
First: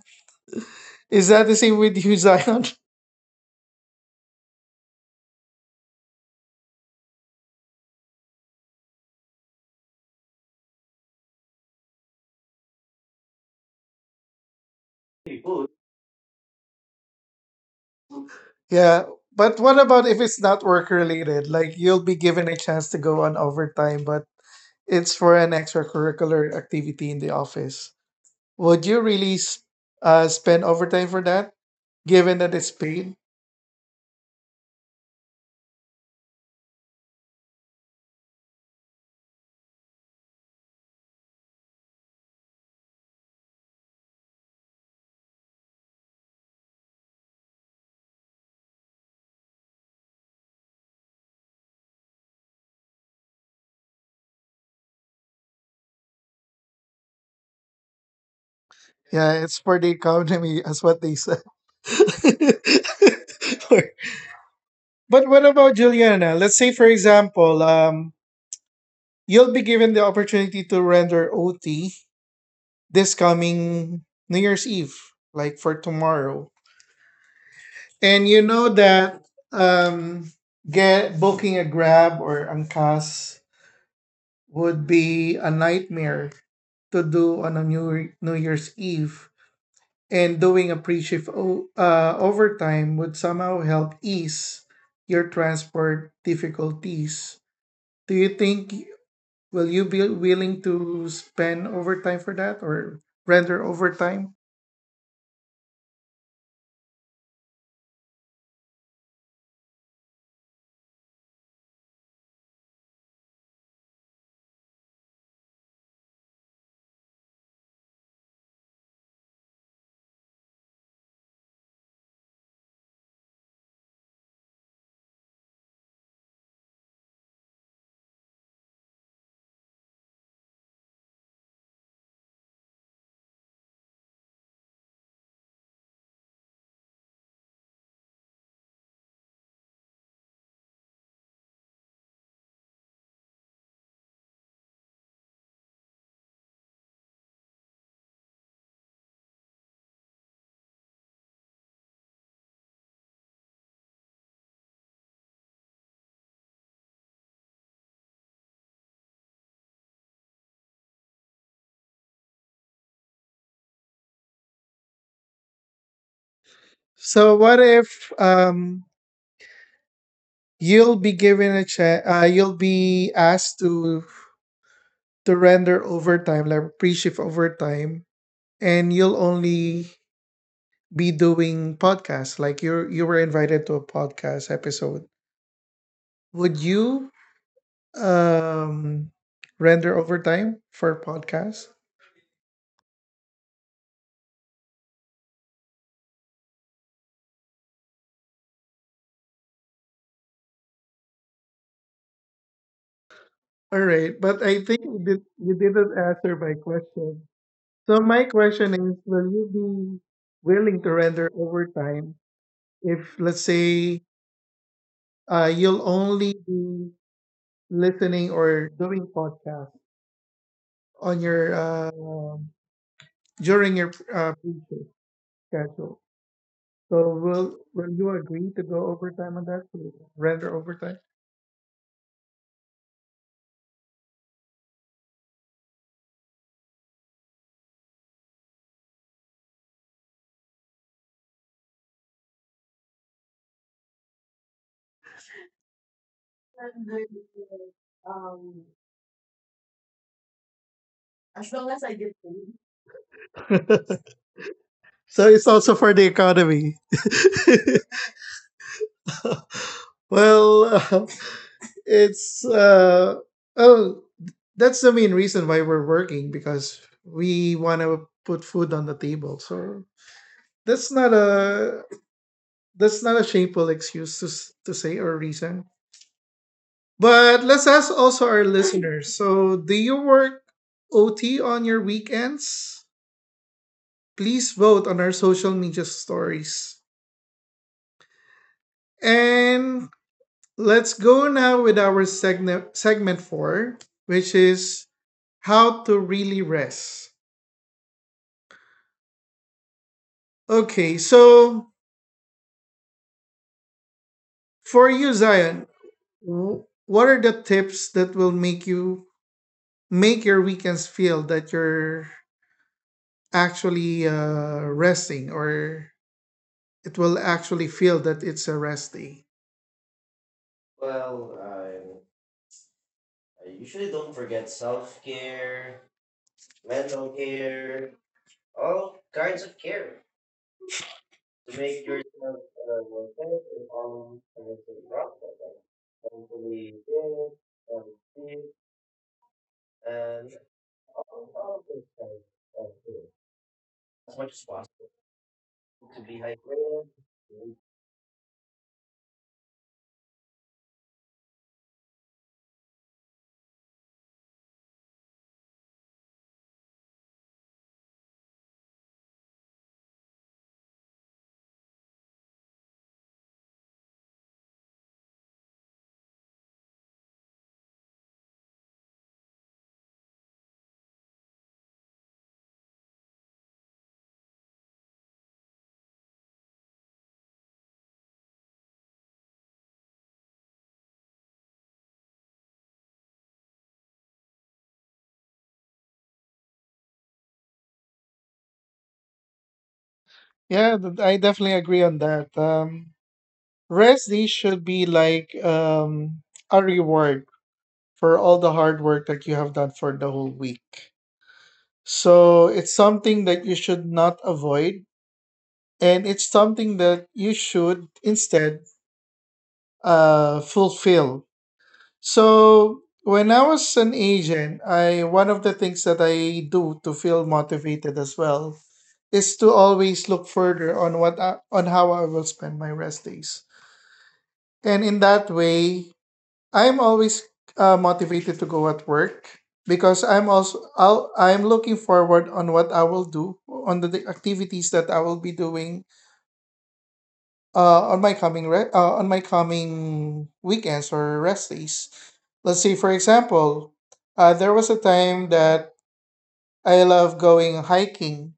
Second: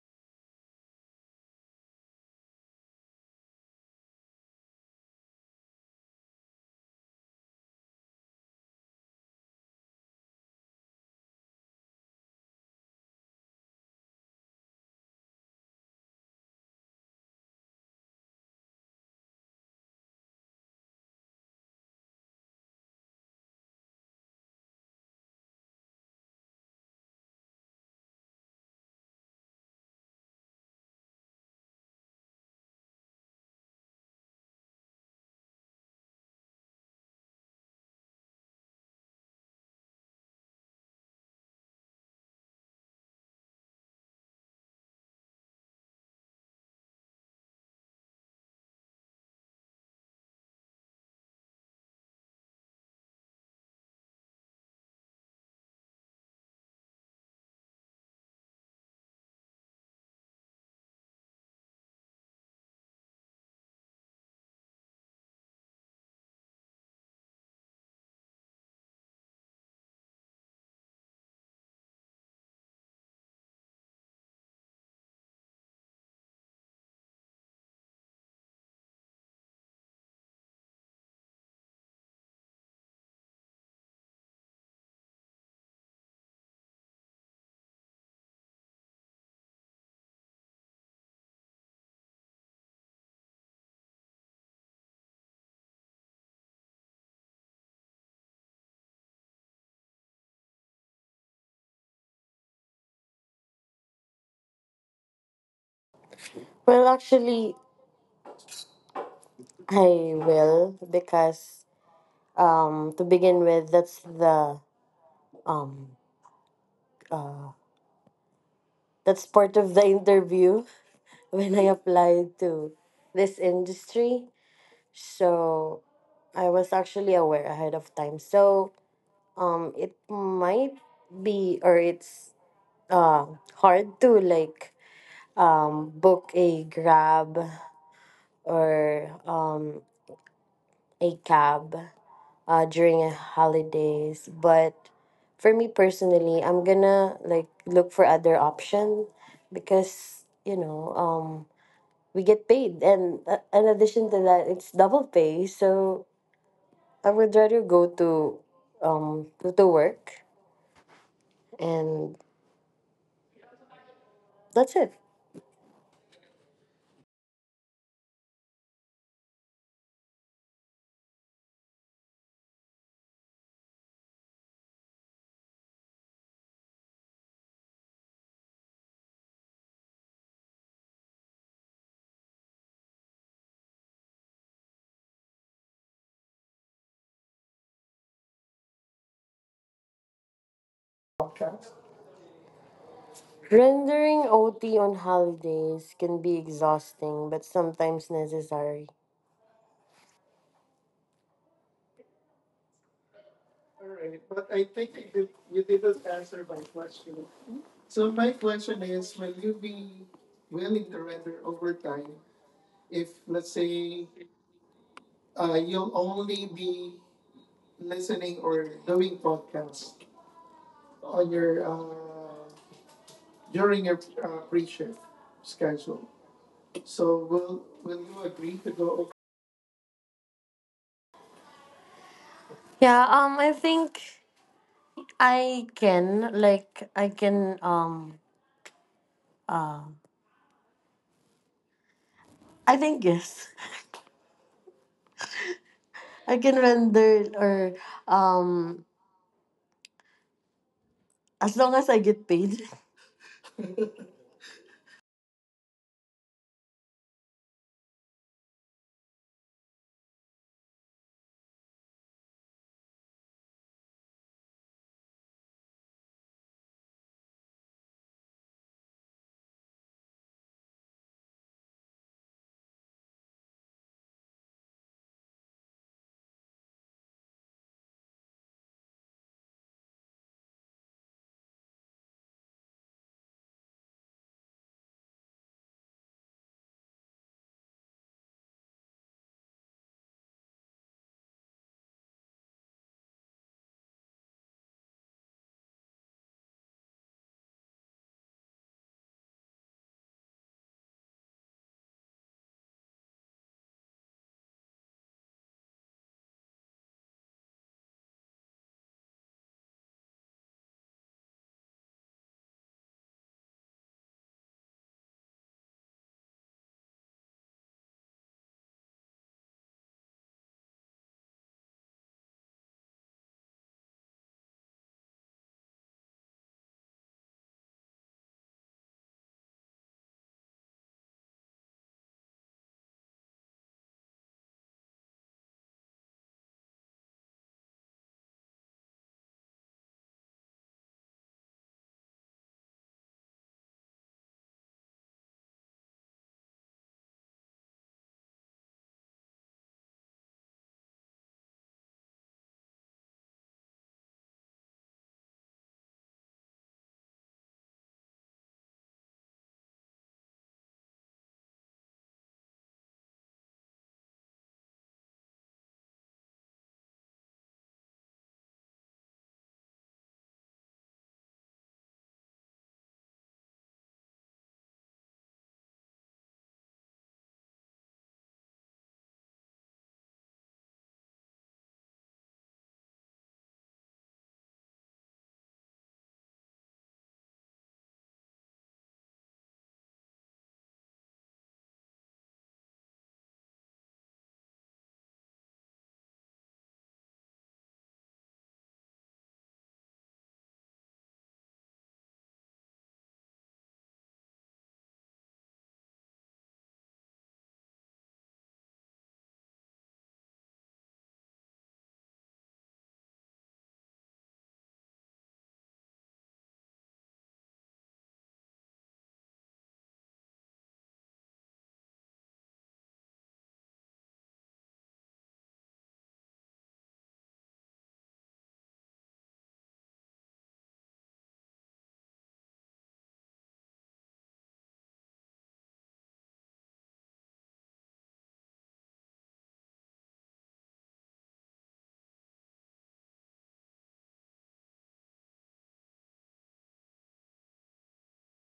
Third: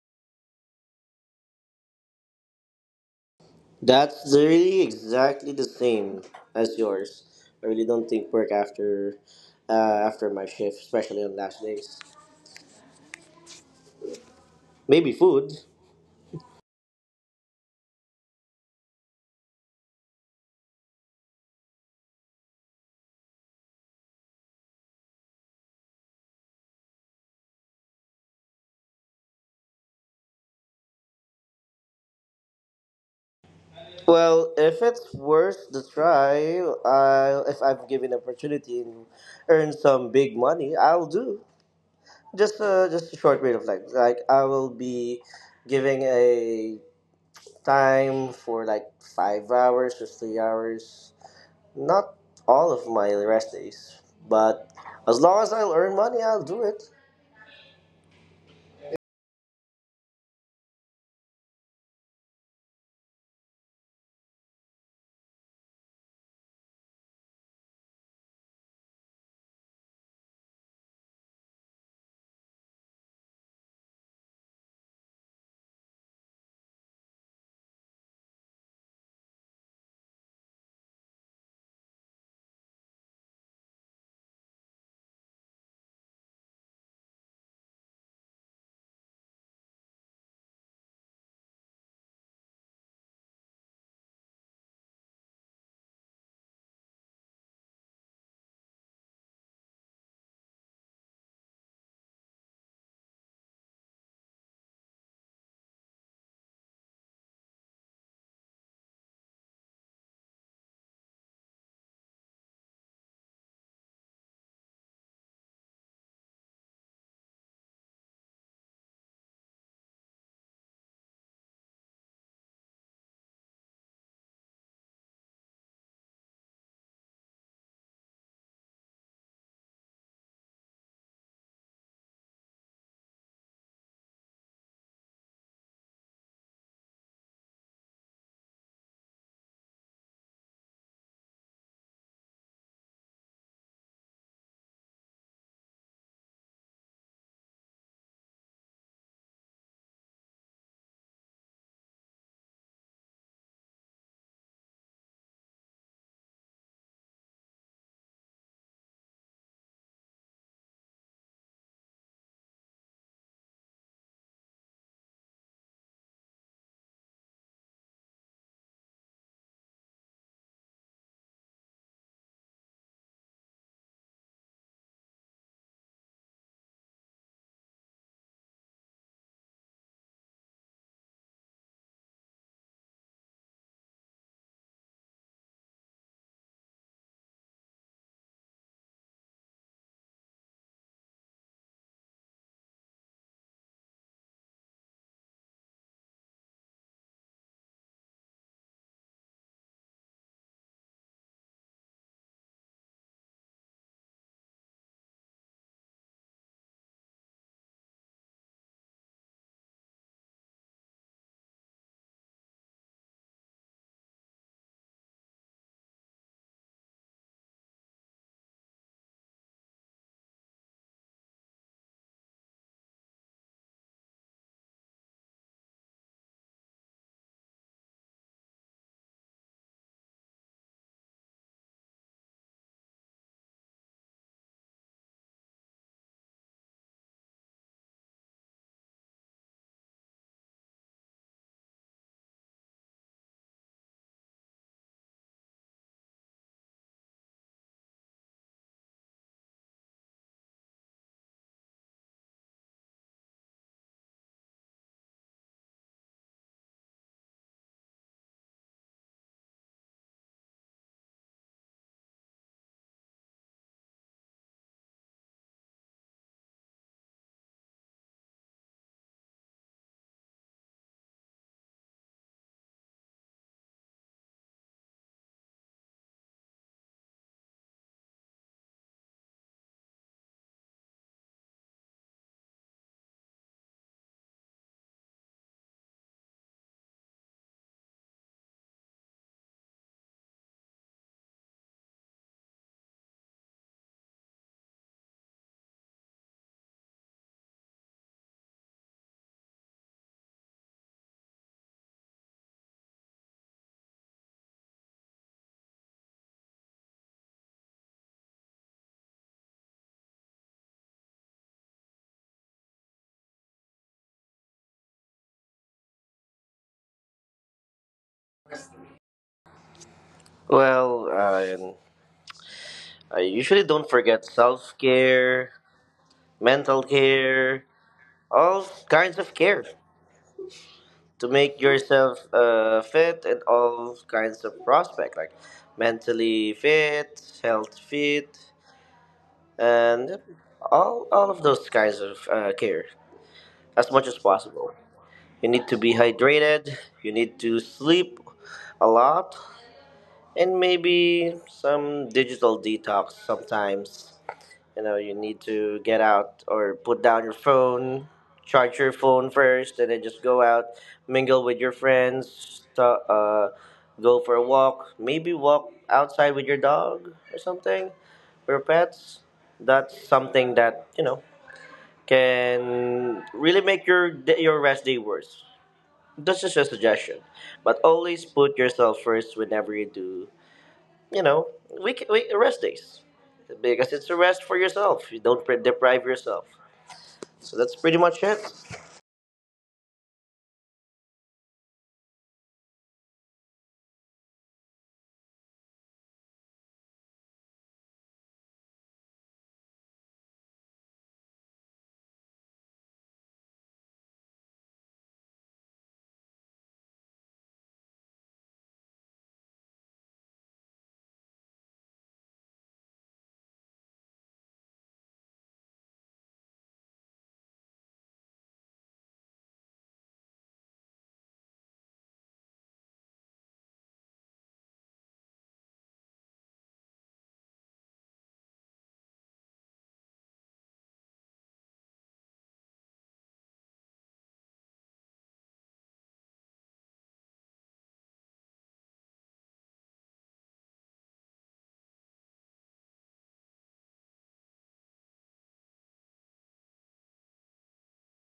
Speaker 1: [laughs] Is that the same with you, [laughs] Zion?
Speaker 3: That's really exactly the same as yours. I really don't think work after after my shift, especially on last days. Maybe food.
Speaker 1: Yeah. But what about if it's not work related? Like you'll be given a chance to go on overtime, but it's for an extracurricular activity in the office. Would you really spend overtime for that, given that it's paid?
Speaker 3: Well, if it's worth the try, if I'm given opportunity and earn some big money, I'll do. Just a short period of time. Like I will be giving a time for like 5 hours or 3 hours. Not all of my rest days, but as long as I'll earn money, I'll do it.
Speaker 1: Yeah, it's for the economy, as what they said. [laughs] For But what about Juliana? Let's say, for example, you'll be given the opportunity to render OT this coming New Year's Eve, like for tomorrow. And you know that um, get booking a Grab or Angkas would be a nightmare to do on a New Year's Eve. And doing a overtime would somehow help ease your transport difficulties do you think Will you be willing to spend overtime for that or render overtime?
Speaker 2: Well, actually, I will because to begin with, um, that's part of the interview [laughs] when I applied to this industry. So I was actually aware ahead of time. So it might be or it's uh hard to like book a grab or a cab during holidays. But for me personally, I'm gonna like look for other option because you know we get paid, and in addition to that, it's double pay. So I would rather go to to work, and that's it.
Speaker 1: So what if um you'll be given a chance you'll be asked to render overtime like pre-shift overtime, and you'll only be doing podcasts, like you were invited to a podcast episode. Would you um render overtime for podcasts?
Speaker 2: Rendering OT on holidays can be exhausting, but sometimes necessary.
Speaker 1: All
Speaker 2: All
Speaker 1: right,
Speaker 2: right,
Speaker 1: but
Speaker 2: but
Speaker 1: I
Speaker 2: I
Speaker 1: think
Speaker 2: think
Speaker 1: you
Speaker 2: you
Speaker 1: didn't
Speaker 2: didn't
Speaker 1: answer
Speaker 2: answer
Speaker 1: my
Speaker 2: my question.
Speaker 1: question. So
Speaker 2: So
Speaker 1: my
Speaker 2: my
Speaker 1: question
Speaker 2: question
Speaker 1: is,
Speaker 2: is,
Speaker 1: will
Speaker 2: will
Speaker 1: you
Speaker 2: you
Speaker 1: be
Speaker 2: be
Speaker 1: willing
Speaker 2: willing
Speaker 1: to
Speaker 2: to
Speaker 1: render
Speaker 2: render overtime
Speaker 1: overtime if,
Speaker 2: if,
Speaker 1: let's
Speaker 2: let's
Speaker 1: say,
Speaker 2: say,
Speaker 1: you'll
Speaker 2: you'll
Speaker 1: only
Speaker 2: only be
Speaker 1: be listening
Speaker 2: listening or
Speaker 1: or doing
Speaker 2: doing
Speaker 1: podcasts
Speaker 2: podcasts
Speaker 1: on
Speaker 2: on
Speaker 1: your
Speaker 2: your
Speaker 1: during
Speaker 2: during
Speaker 1: your
Speaker 2: your
Speaker 1: pre-shift
Speaker 2: pre-shift
Speaker 1: schedule.
Speaker 2: schedule?
Speaker 1: So
Speaker 2: So will
Speaker 1: will
Speaker 2: will
Speaker 1: you
Speaker 2: you
Speaker 1: agree
Speaker 2: agree
Speaker 1: to
Speaker 2: to go
Speaker 1: go
Speaker 2: over?
Speaker 1: overtime on that, to render overtime?
Speaker 2: Yeah, I think I can, like, I can, um, uh, I think yes. I can render or um as long as I get paid.
Speaker 1: [laughs] So it's also for the economy. [laughs] well, it's oh that's the main reason why we're working, because we want to put food on the table. So that's not a that's not a shameful excuse to to say or reason. But let's ask also our listeners. So, do you work OT on your weekends? Please vote on our social media stories. And let's go now with our segment 4, which is how to really rest. Okay, so for you, Zion, what are the tips that will make you make your weekends feel that you're actually resting, or it will actually feel that it's a rest day?
Speaker 3: Well, I usually don't forget self care, mental care, all kinds of care, to make yourself fit and all kinds of prospect like mentally fit, health fit, and all of those kinds of care. As much as possible, you need to be hydrated, you need to sleep a lot, and maybe some digital detox sometimes. You know, you need to get out or put down your phone, charge your phone first, and then just go out, mingle with your friends, go for a walk, maybe walk outside with your dog or something, or pets. That's something that you know can really make your your rest day worse. This is a suggestion, but always put yourself first whenever you do. You know, we rest days because it's a rest for yourself. You don't deprive yourself. So that's pretty much it.
Speaker 1: Yeah, I definitely agree on that. Rest day should be like a reward for all the hard work that you have done for the whole week. So it's something that you should not avoid, and it's something that you should instead fulfill. So when I was an agent, I one of the things that I do to feel motivated as well is to always look further on on how I will spend my rest days. And in that way, I'm always motivated to go at work, because I'm looking forward on what I will do on the activities that I will be doing on my on my coming weekends or rest days. Let's say, for example, there was a time that I love going hiking,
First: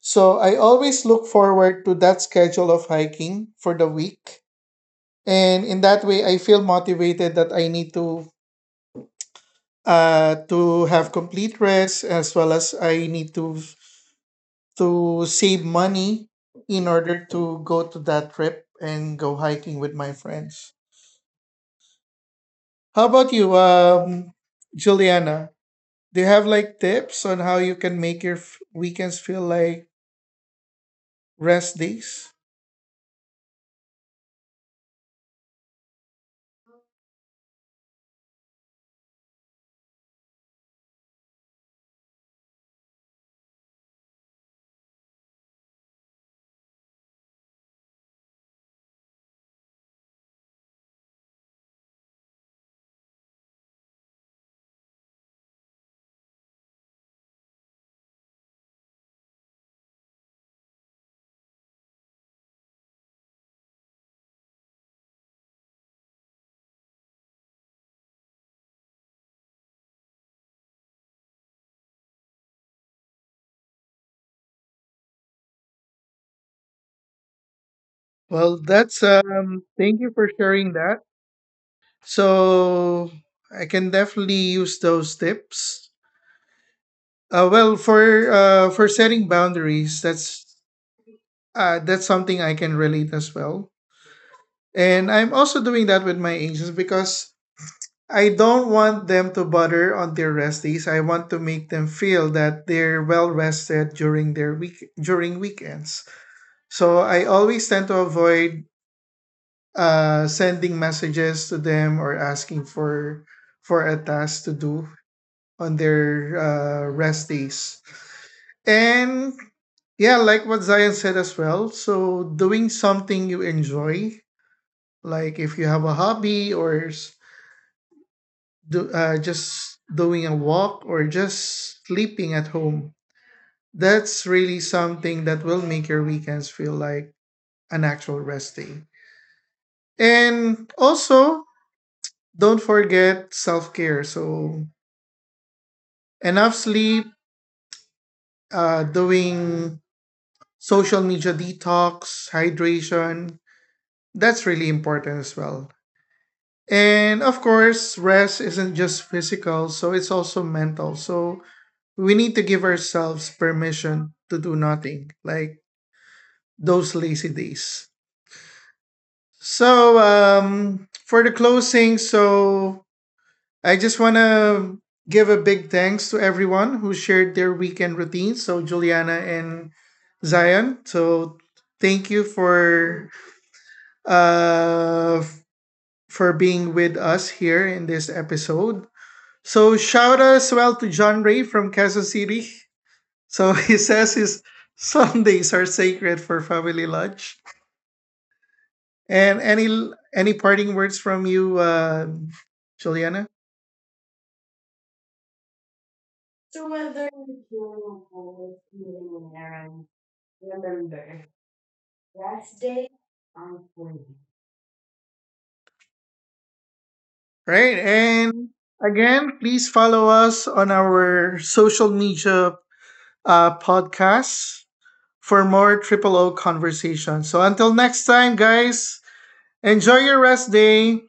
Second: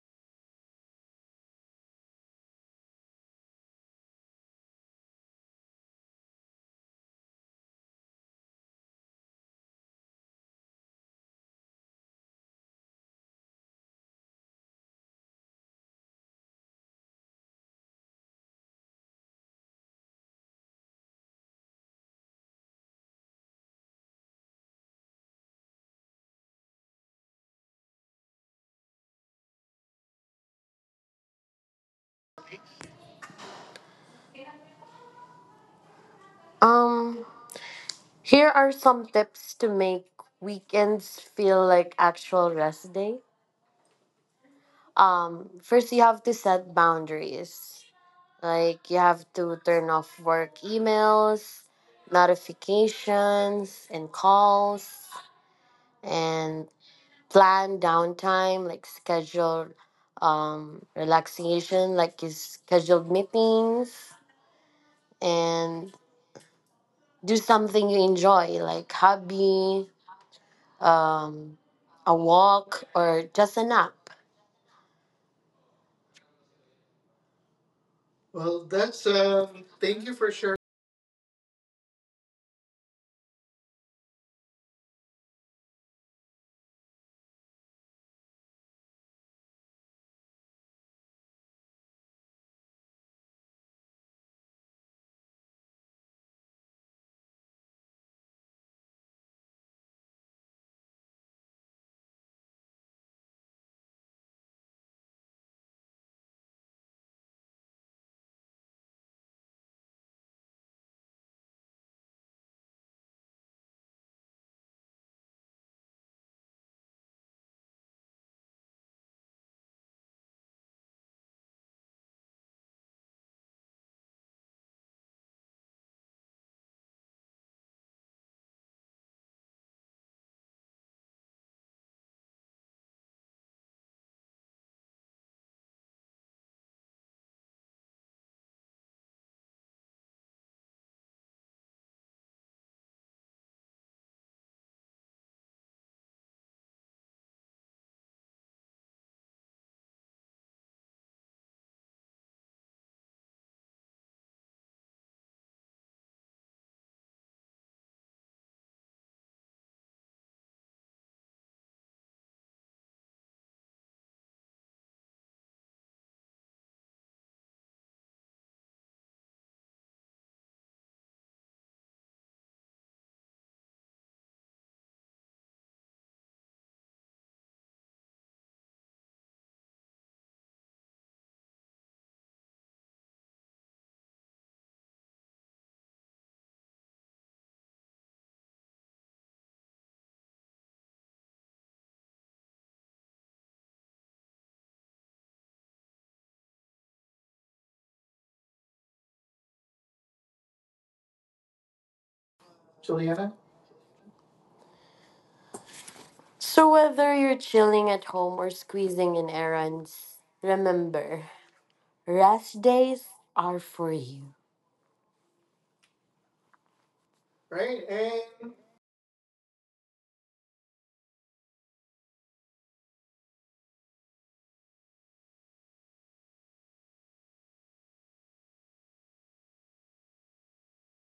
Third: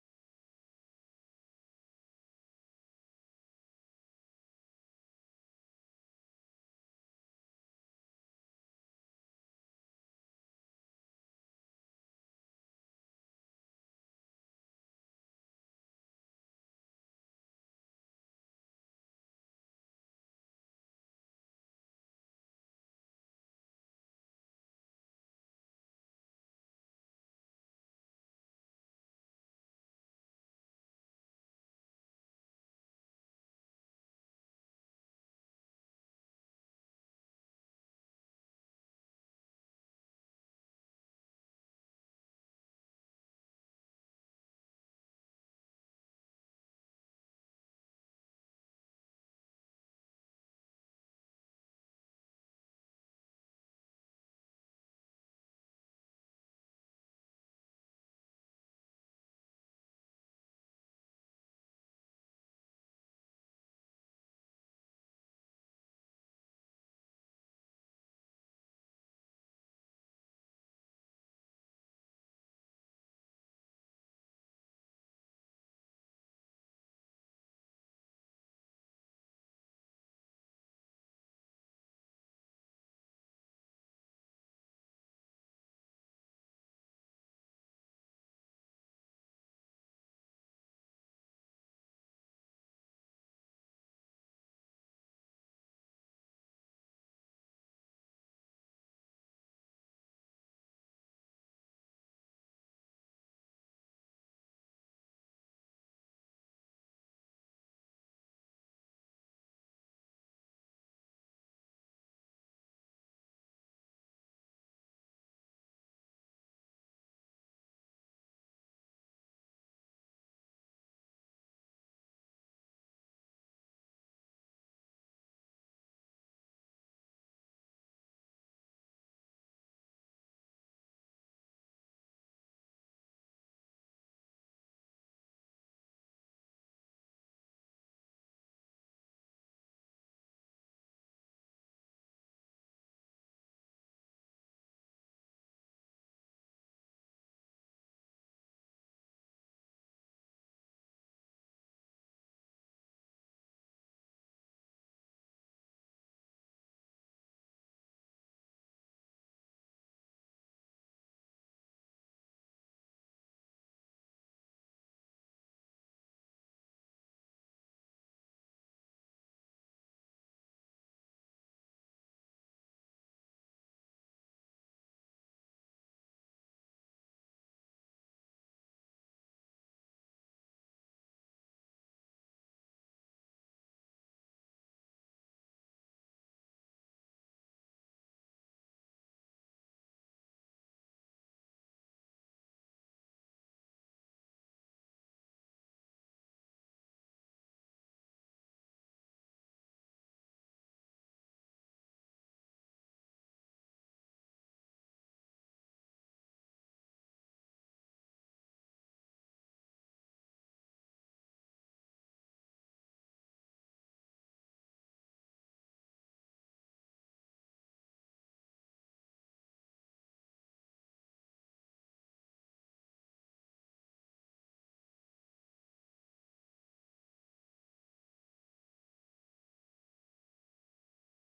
Speaker 1: so I always look forward to that schedule of hiking for the week, and in that way, I feel motivated that I need to have complete rest, as well as I need to save money in order to go to that trip and go hiking with my friends. How about you, Juliana? Do you have like tips on how you can make your weekends feel like rest days?
Speaker 2: Um, here are some tips to make weekends feel like actual rest day. First you have to set boundaries. Like you have to turn off work emails, notifications and calls and plan downtime, like schedule relaxation like you scheduled meetings and do something you enjoy, like hobby, um, a walk, or just a nap.
Speaker 1: Well,
Speaker 2: Well,
Speaker 1: that's
Speaker 2: that's
Speaker 1: um.
Speaker 2: um.
Speaker 1: Thank
Speaker 2: Thank
Speaker 1: you
Speaker 2: you
Speaker 1: for
Speaker 2: for sharing,
Speaker 1: sharing that. So I can definitely use those tips. Uh, well, for for setting boundaries, that's something I can relate as well. And I'm also doing that with my agents, because I don't want them to bother on their rest days. I want to make them feel that they're well rested during weekends. So I always tend to avoid sending messages to them or asking for a task to do on their rest days. And yeah, like what Zion said as well. So doing something you enjoy, like if you have a hobby just doing a walk or just sleeping at home. That's really something that will make your weekends feel like an actual rest day. And also, don't forget self care. So, enough sleep, doing social media detox, hydration. That's really important as well. And of course, rest isn't just physical, so it's also mental. So, we need to give ourselves permission to do nothing, like those lazy days. So, for the closing, so I just want to give a big thanks to everyone who shared their weekend routines. So, Juliana and Zion. So, thank you uh f- for being with us here in this episode. So, shout out as well to John Ray from Quezon City. [laughs] So [laughs] he says his Sundays are sacred for family lunch. And any parting words from you, Juliana?
Speaker 2: Juliana. So whether you're chilling at home or squeezing in errands, remember, rest days are for you. Right,
Speaker 1: Right.
Speaker 2: and
Speaker 1: And again, please follow us on our social media podcasts for more Triple O conversations. So until next time, guys, enjoy your rest day.